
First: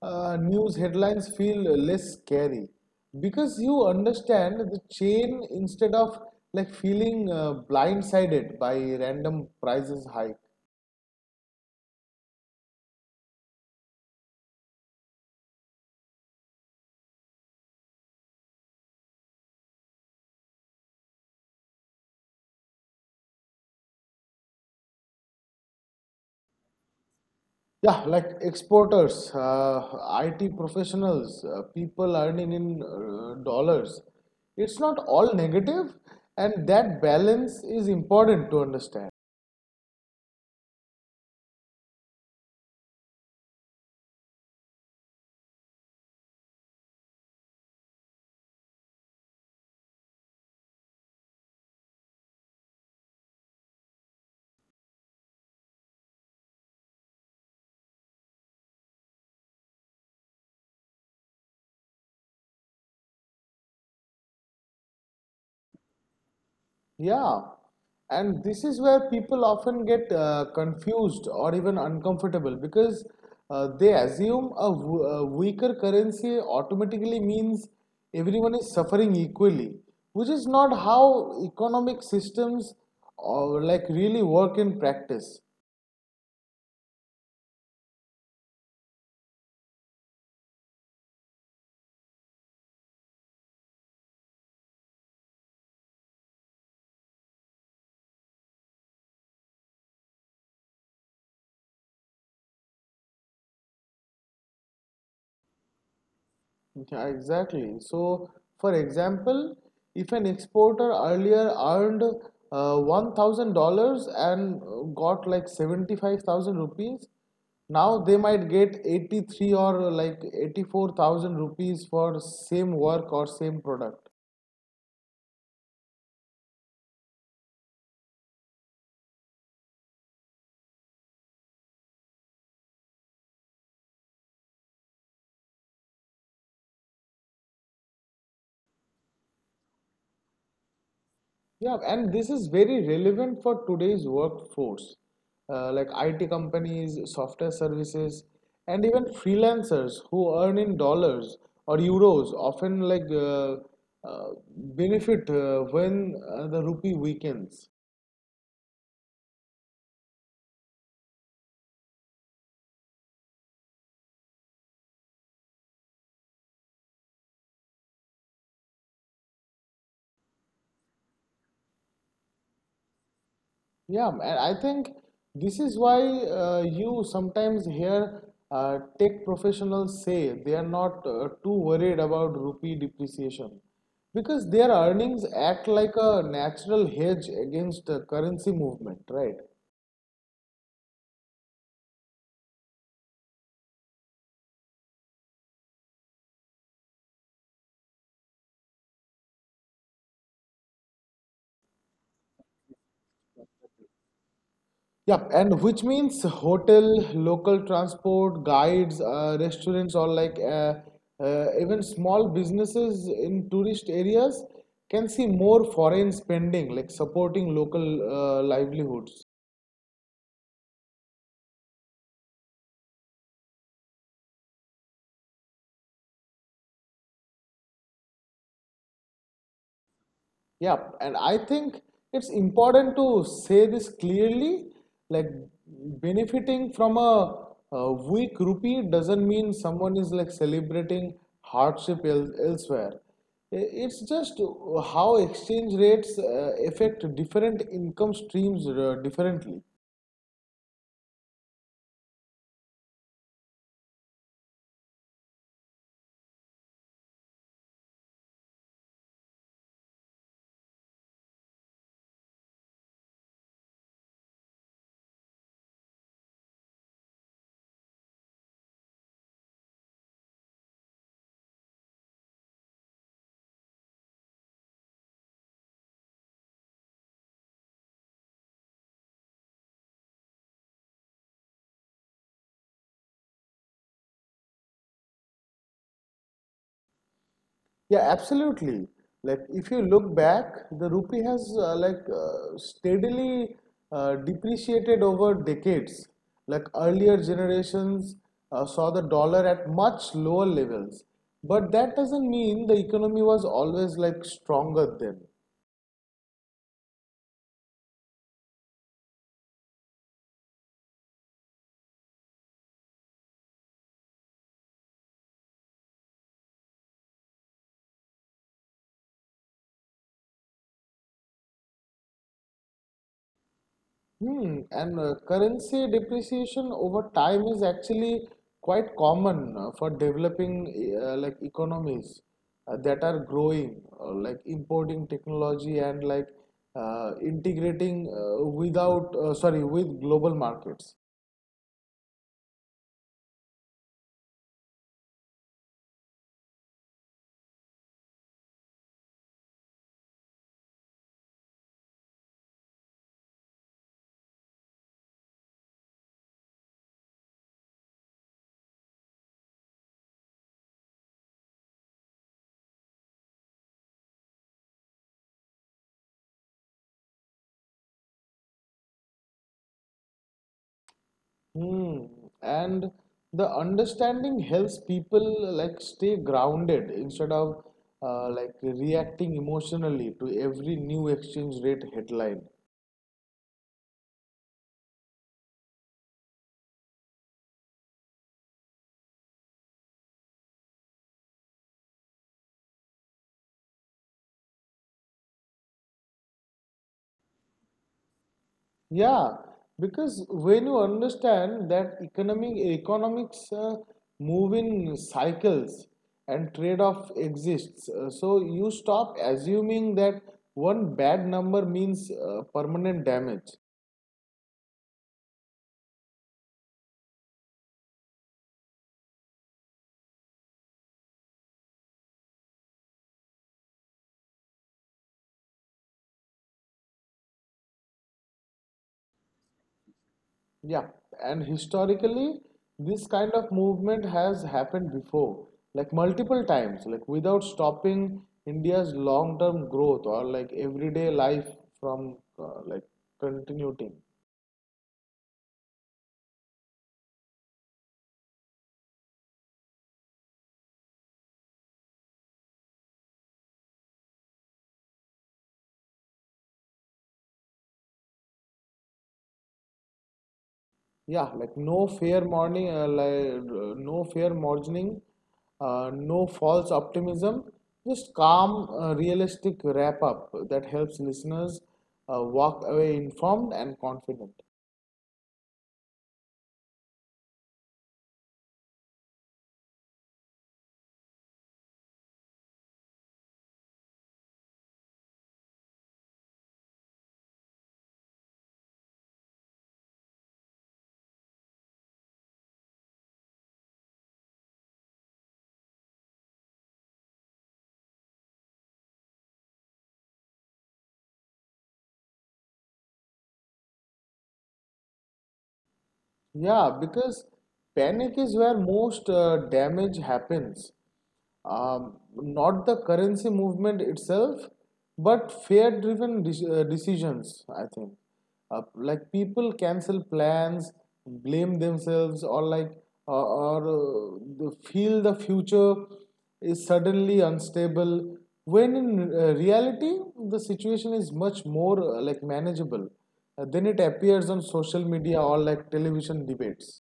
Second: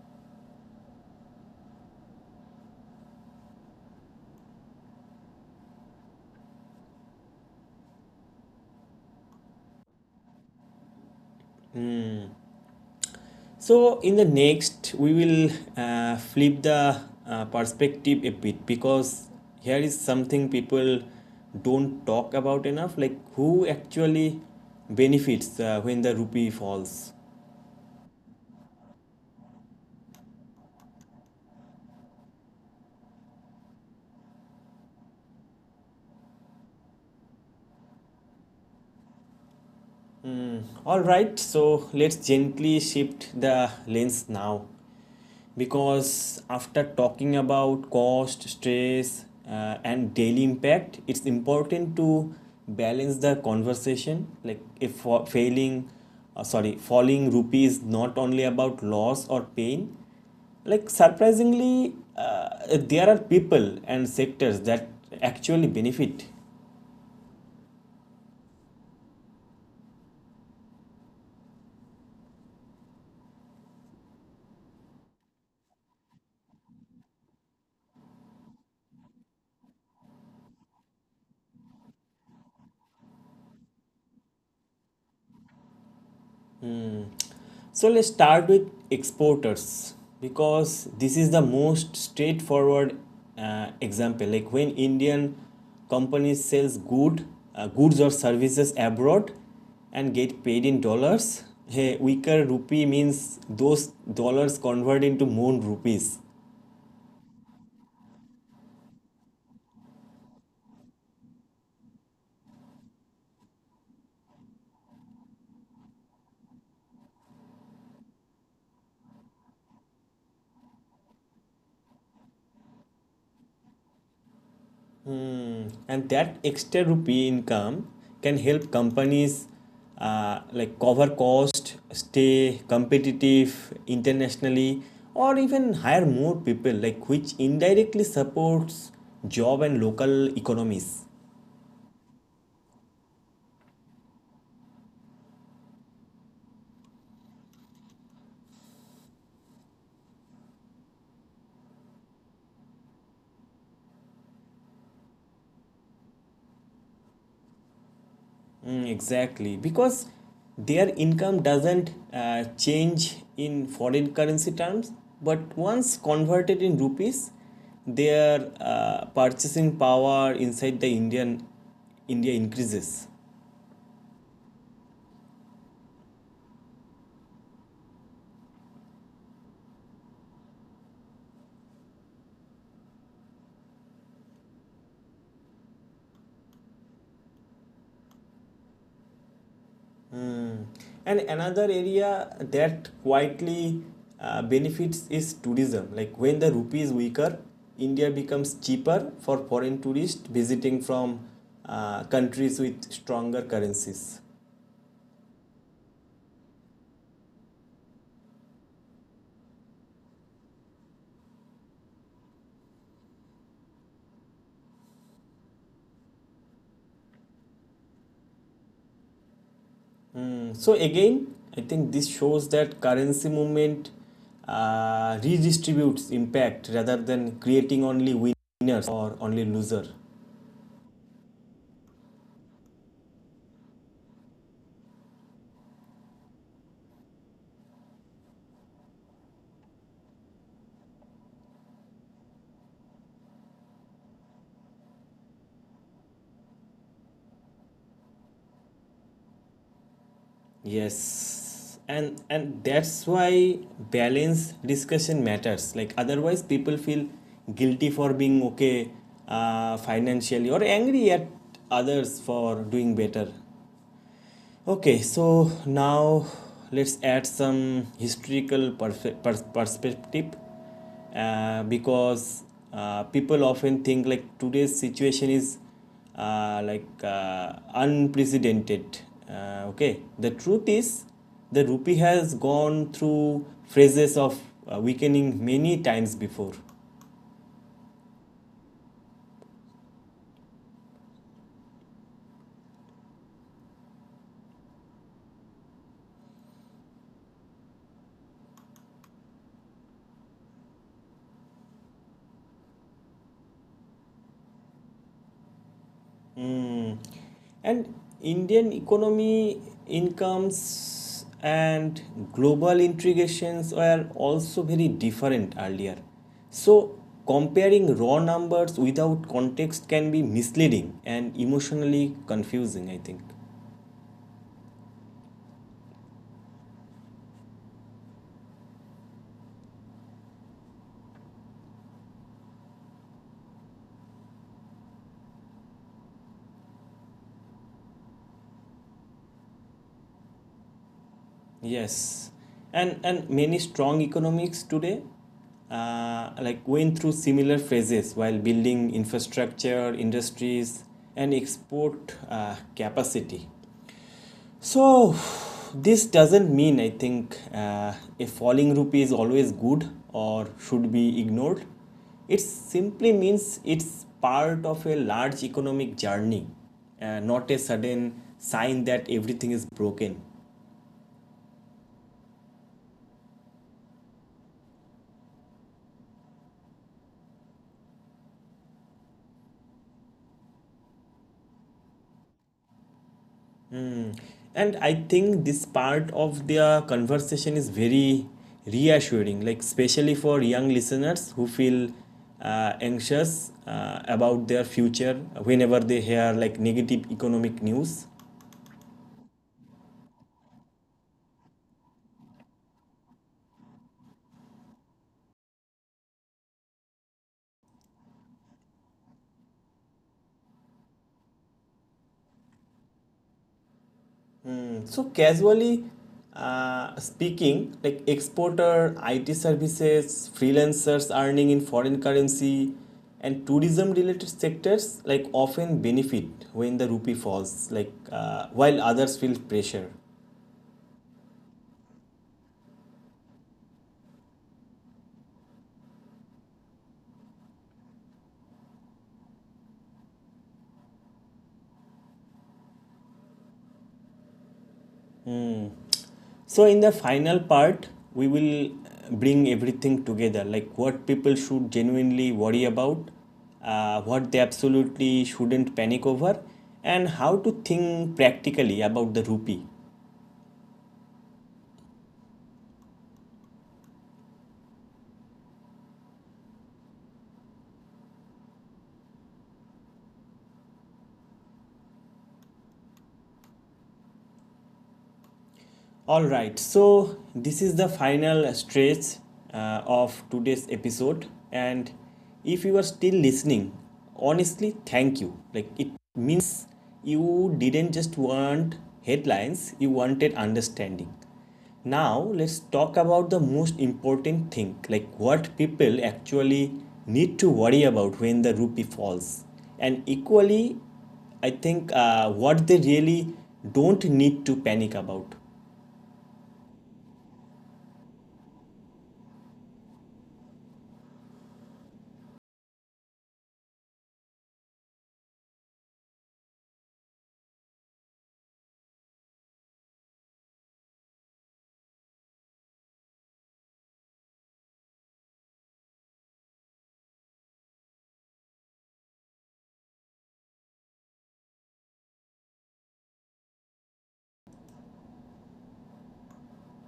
Speaker 2: news headlines feel less scary because you understand the chain instead of like feeling blindsided by random prices hike.
Speaker 1: So in the next, we will flip the perspective a bit, because here is something people don't talk about enough, like who actually benefits when the rupee falls.
Speaker 2: Yeah, like exporters, IT professionals, people earning in dollars. It's not all negative, and that balance is important to understand.
Speaker 1: All right, so let's gently shift the lens now, because after talking about cost, stress, and daily impact, it's important to balance the conversation. Like if failing, sorry, falling rupee is not only about loss or pain. Like surprisingly, there are people and sectors that actually benefit.
Speaker 2: Yeah, and this is where people often get confused or even uncomfortable because they assume a weaker currency automatically means everyone is suffering equally, which is not how economic systems or like really work in practice.
Speaker 1: So let's start with exporters, because this is the most straightforward example. Like when Indian companies sells goods or services abroad and get paid in dollars, hey, weaker rupee means those dollars convert into more rupees,
Speaker 2: Yeah, exactly. So, for example, if an exporter earlier earned $1,000 and got like 75,000 rupees, now they might get 83 or like 84,000 rupees for same work or same product.
Speaker 1: and that extra rupee income can help companies like cover cost, stay competitive internationally, or even hire more people, like which indirectly supports job and local economies.
Speaker 2: Yeah, and this is very relevant for today's workforce, like IT companies, software services, and even freelancers who earn in dollars or euros often uh, benefit when the rupee weakens.
Speaker 1: Mm, exactly, because their income doesn't change in foreign currency terms, but once converted in rupees, their purchasing power inside the Indian India increases.
Speaker 2: Yeah, and I think this is why you sometimes hear tech professionals say they are not too worried about rupee depreciation because their earnings act like a natural hedge against currency movement, right?
Speaker 1: Mm. And another area that quietly benefits is tourism. Like when the rupee is weaker, India becomes cheaper for foreign tourists visiting from countries with stronger currencies.
Speaker 2: Yep, and which means hotel, local transport, guides, restaurants, or even small businesses in tourist areas can see more foreign spending, like supporting local livelihoods.
Speaker 1: Mm, so again, I think this shows that currency movement redistributes impact rather than creating only winners or only loser.
Speaker 2: Yeah, and I think it's important to say this clearly. Like benefiting from a weak rupee doesn't mean someone is like celebrating elsewhere. It's just how exchange rates affect different income streams differently.
Speaker 1: Yes, and that's why balance discussion matters. Like otherwise, people feel guilty for being okay financially, or angry at others for doing better. Okay, so now let's add some historical perspective, because people often think like today's situation is unprecedented. Okay, the truth is the rupee has gone through phases of weakening many times before.
Speaker 2: Yeah, absolutely. Like if you look back, the rupee has steadily depreciated over decades. Like earlier generations saw the dollar at much lower levels, but that doesn't mean the economy was always like stronger then.
Speaker 1: Hmm. And Indian economy, incomes, and global integrations were also very different earlier. So, comparing raw numbers without context can be misleading and emotionally confusing, I think.
Speaker 2: Hmm, and currency depreciation over time is actually quite common for developing like economies that are growing, like importing technology and integrating without sorry with global markets.
Speaker 1: Yes. And many strong economics today like went through similar phases while building infrastructure, industries, and export capacity. So this doesn't mean, I think, a falling rupee is always good or should be ignored. It simply means it's part of a large economic journey, not a sudden sign that everything is broken.
Speaker 2: Hmm, and the understanding helps people like stay grounded instead of like reacting emotionally to every new exchange rate headline.
Speaker 1: And I think this part of the conversation is very reassuring, like especially for young listeners who feel anxious about their future whenever they hear like negative economic news.
Speaker 2: Yeah, because when you understand that economics move in cycles and trade-off exists, so you stop assuming that one bad number means permanent damage.
Speaker 1: So casually speaking, like exporter, IT services, freelancers earning in foreign currency, and tourism related sectors like often benefit when the rupee falls, like while others feel pressure.
Speaker 2: Yeah, and historically, this kind of movement has happened before, like multiple times, like without stopping India's long-term growth or like everyday life from like continuing.
Speaker 1: So in the final part, we will bring everything together, like what people should genuinely worry about, what they absolutely shouldn't panic over, and how to think practically about the rupee.
Speaker 2: Yeah, like no fair morning, no fair morning, no false optimism, just calm, realistic wrap up that helps listeners walk away informed and confident.
Speaker 1: All right, so this is the final stretch of today's episode, and if you are still listening, honestly, thank you. Like it means you didn't just want headlines, you wanted understanding. Now, let's talk about the most important thing, like what people actually need to worry about when the rupee falls, and equally, I think, what they really don't need to panic about.
Speaker 2: Yeah, because panic is where most damage happens. Not the currency movement itself, but fear driven decisions, I think. Like people cancel plans, blame themselves, or like or feel the future is suddenly unstable. When in reality, the situation is much more like manageable than it appears on social media or like television debates.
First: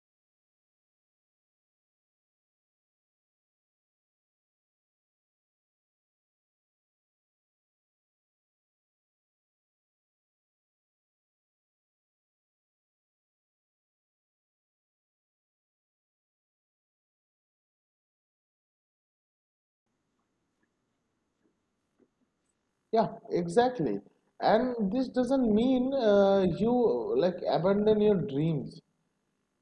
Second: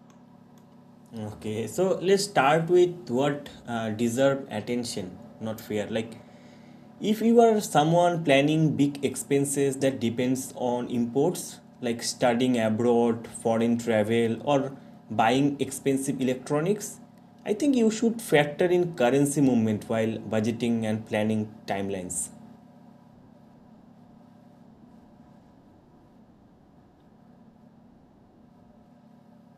Speaker 1: Okay, so let's start with what deserve attention, not fear. Like, if you are someone planning big expenses that depends on imports, like studying abroad, foreign travel, or buying expensive electronics, I think you should factor in currency movement while budgeting and planning timelines.
Speaker 2: Yeah, exactly. And this doesn't mean you like abandon your dreams.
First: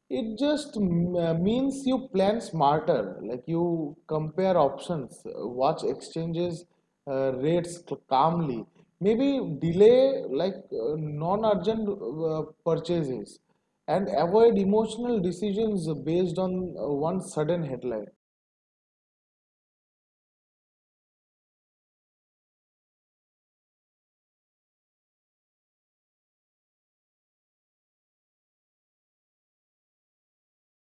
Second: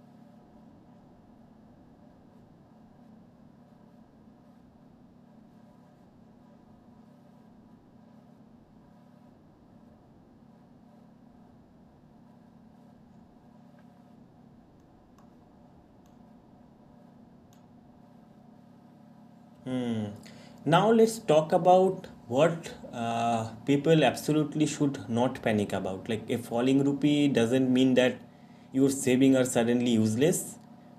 Speaker 2: It just means you plan smarter. Like you compare options, watch exchanges rates calmly. Maybe delay non-urgent purchases and avoid emotional decisions based on one sudden headline.
Speaker 1: Now let's talk about what people absolutely should not panic about. Like a falling rupee doesn't mean that your savings are suddenly useless,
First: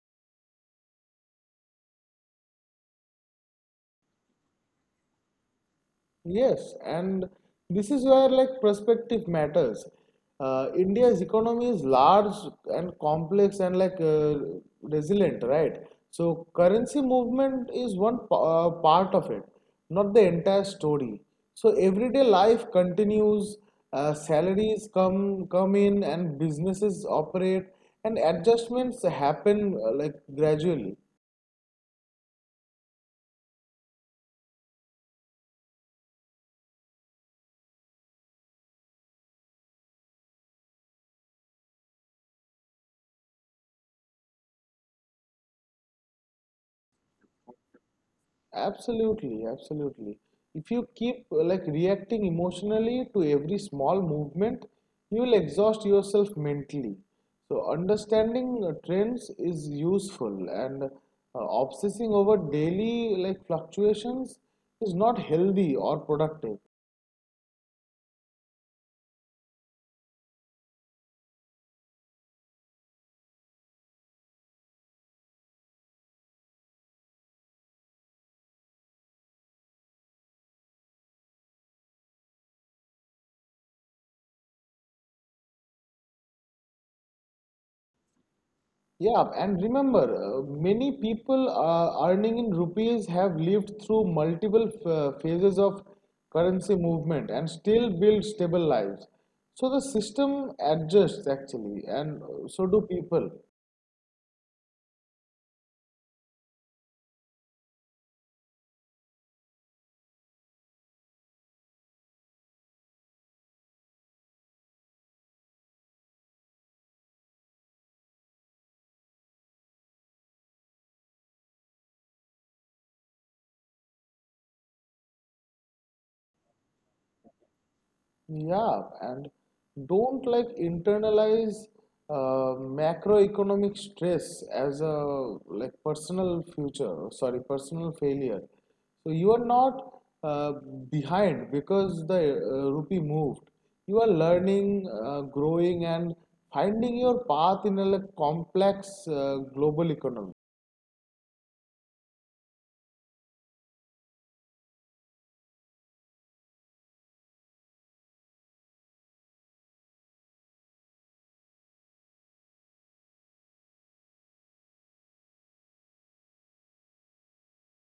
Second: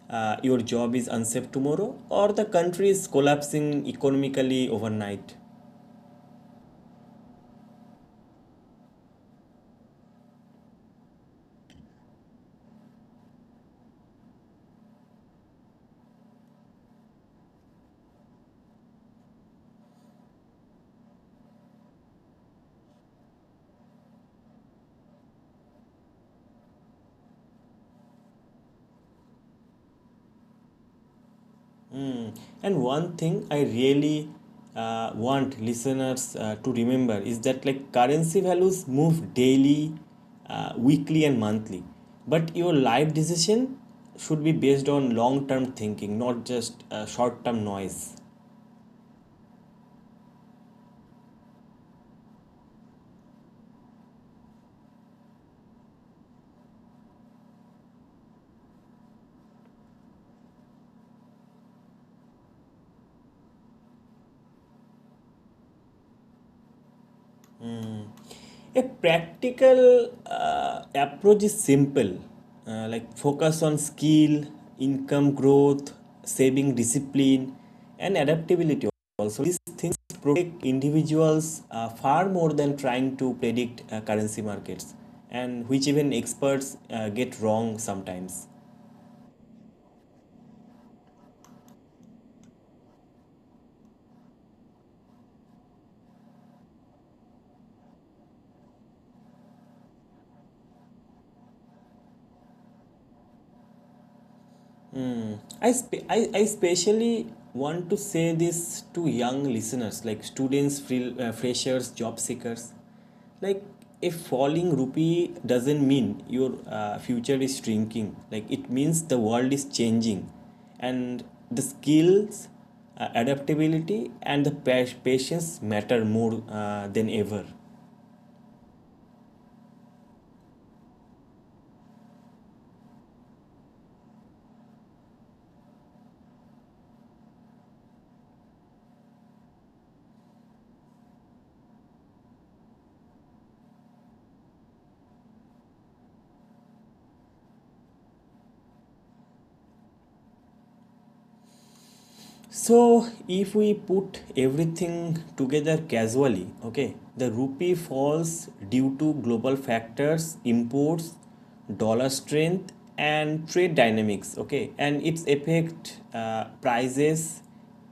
Speaker 1: your job is unsafe tomorrow, or the country is collapsing economically overnight.
Speaker 2: Yes, and this is where like perspective matters. India's economy is large and complex and resilient, right? So currency movement is part of it, not the entire story. So everyday life continues, salaries come in, and businesses operate, and adjustments happen like gradually.
Speaker 1: Mm. And one thing I really want listeners to remember is that like currency values move daily, weekly, and monthly. But your life decision should be based on long term thinking, not just short term noise.
Speaker 2: Absolutely, absolutely. If you keep like reacting emotionally to every small movement, you will exhaust yourself mentally. So understanding trends is useful and obsessing over daily like fluctuations is not healthy or productive.
Speaker 1: A practical approach is simple, like focus on skill, income growth, saving discipline, and adaptability. Also, these things protect individuals far more than trying to predict currency markets, and which even experts get wrong sometimes.
Speaker 2: Yeah, and remember, many people earning in rupees have lived through multiple phases of currency movement and still build stable lives. So the system adjusts actually, and so do people.
Speaker 1: Mm. I especially want to say this to young listeners, like students, freshers, job seekers, like a falling rupee doesn't mean your future is shrinking. Like it means the world is changing, and the skills, adaptability, and the patience matter more than ever.
Speaker 2: Yeah, and don't like internalize uh, macroeconomic stress as a like personal failure. So you are not uh, behind because the rupee moved. You are learning, growing, and finding your path in a like, complex global economy.
Speaker 1: So if we put everything together casually, okay, the rupee falls due to global factors, imports, dollar strength, and trade dynamics, okay, and its effect prices,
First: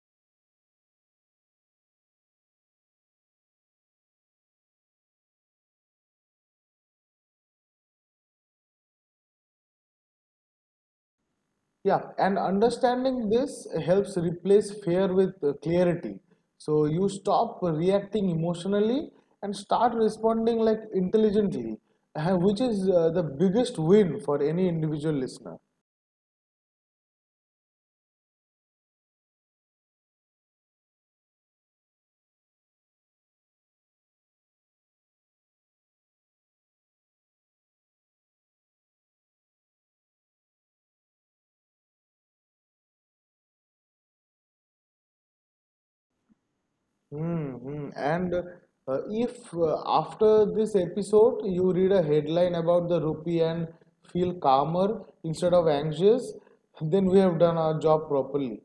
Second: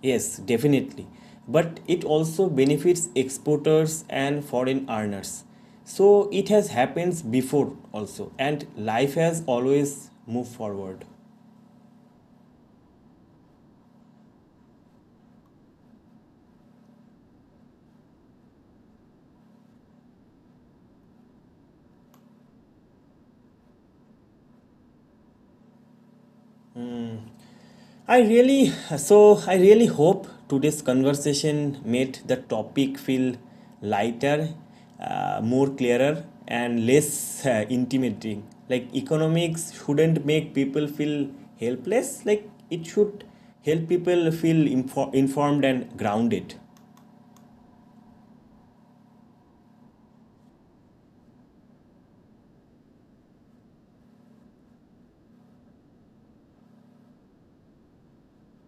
Speaker 1: yes, definitely, but it also benefits exporters and foreign earners. So it has happened before also, and life has always moved forward.
Speaker 2: Yeah, and understanding this helps replace fear with clarity. So you stop reacting emotionally and start responding like intelligently, which is the biggest win for any individual listener.
Speaker 1: I really I really hope today's conversation made the topic feel lighter, more clearer and less intimidating. Like economics shouldn't make people feel helpless. Like it should help people feel informed and grounded.
Speaker 2: Hmm. And if after this episode you read a headline about the rupee and feel calmer instead of anxious, then we have done our job properly.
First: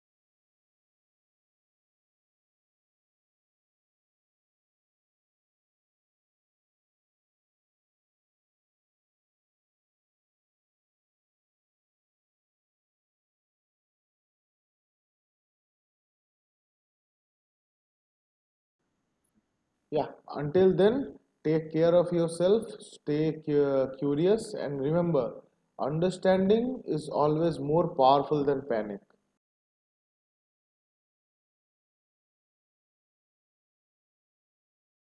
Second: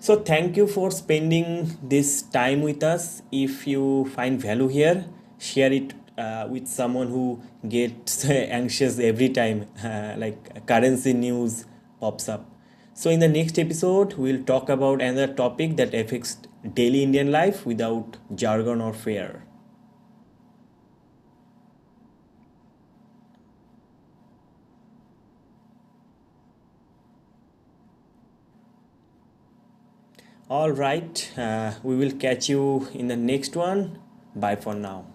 Speaker 1: So, thank you for spending this time with us. If you find value here, share it with someone who gets anxious every time, like currency news pops up. So, in the next episode, we'll talk about another topic that affects daily Indian life without jargon or fear.
Speaker 2: Yeah, until then, take care of yourself, stay curious, and remember, understanding is always more powerful than panic.
Speaker 1: All right, we will catch you in the next one. Bye for now.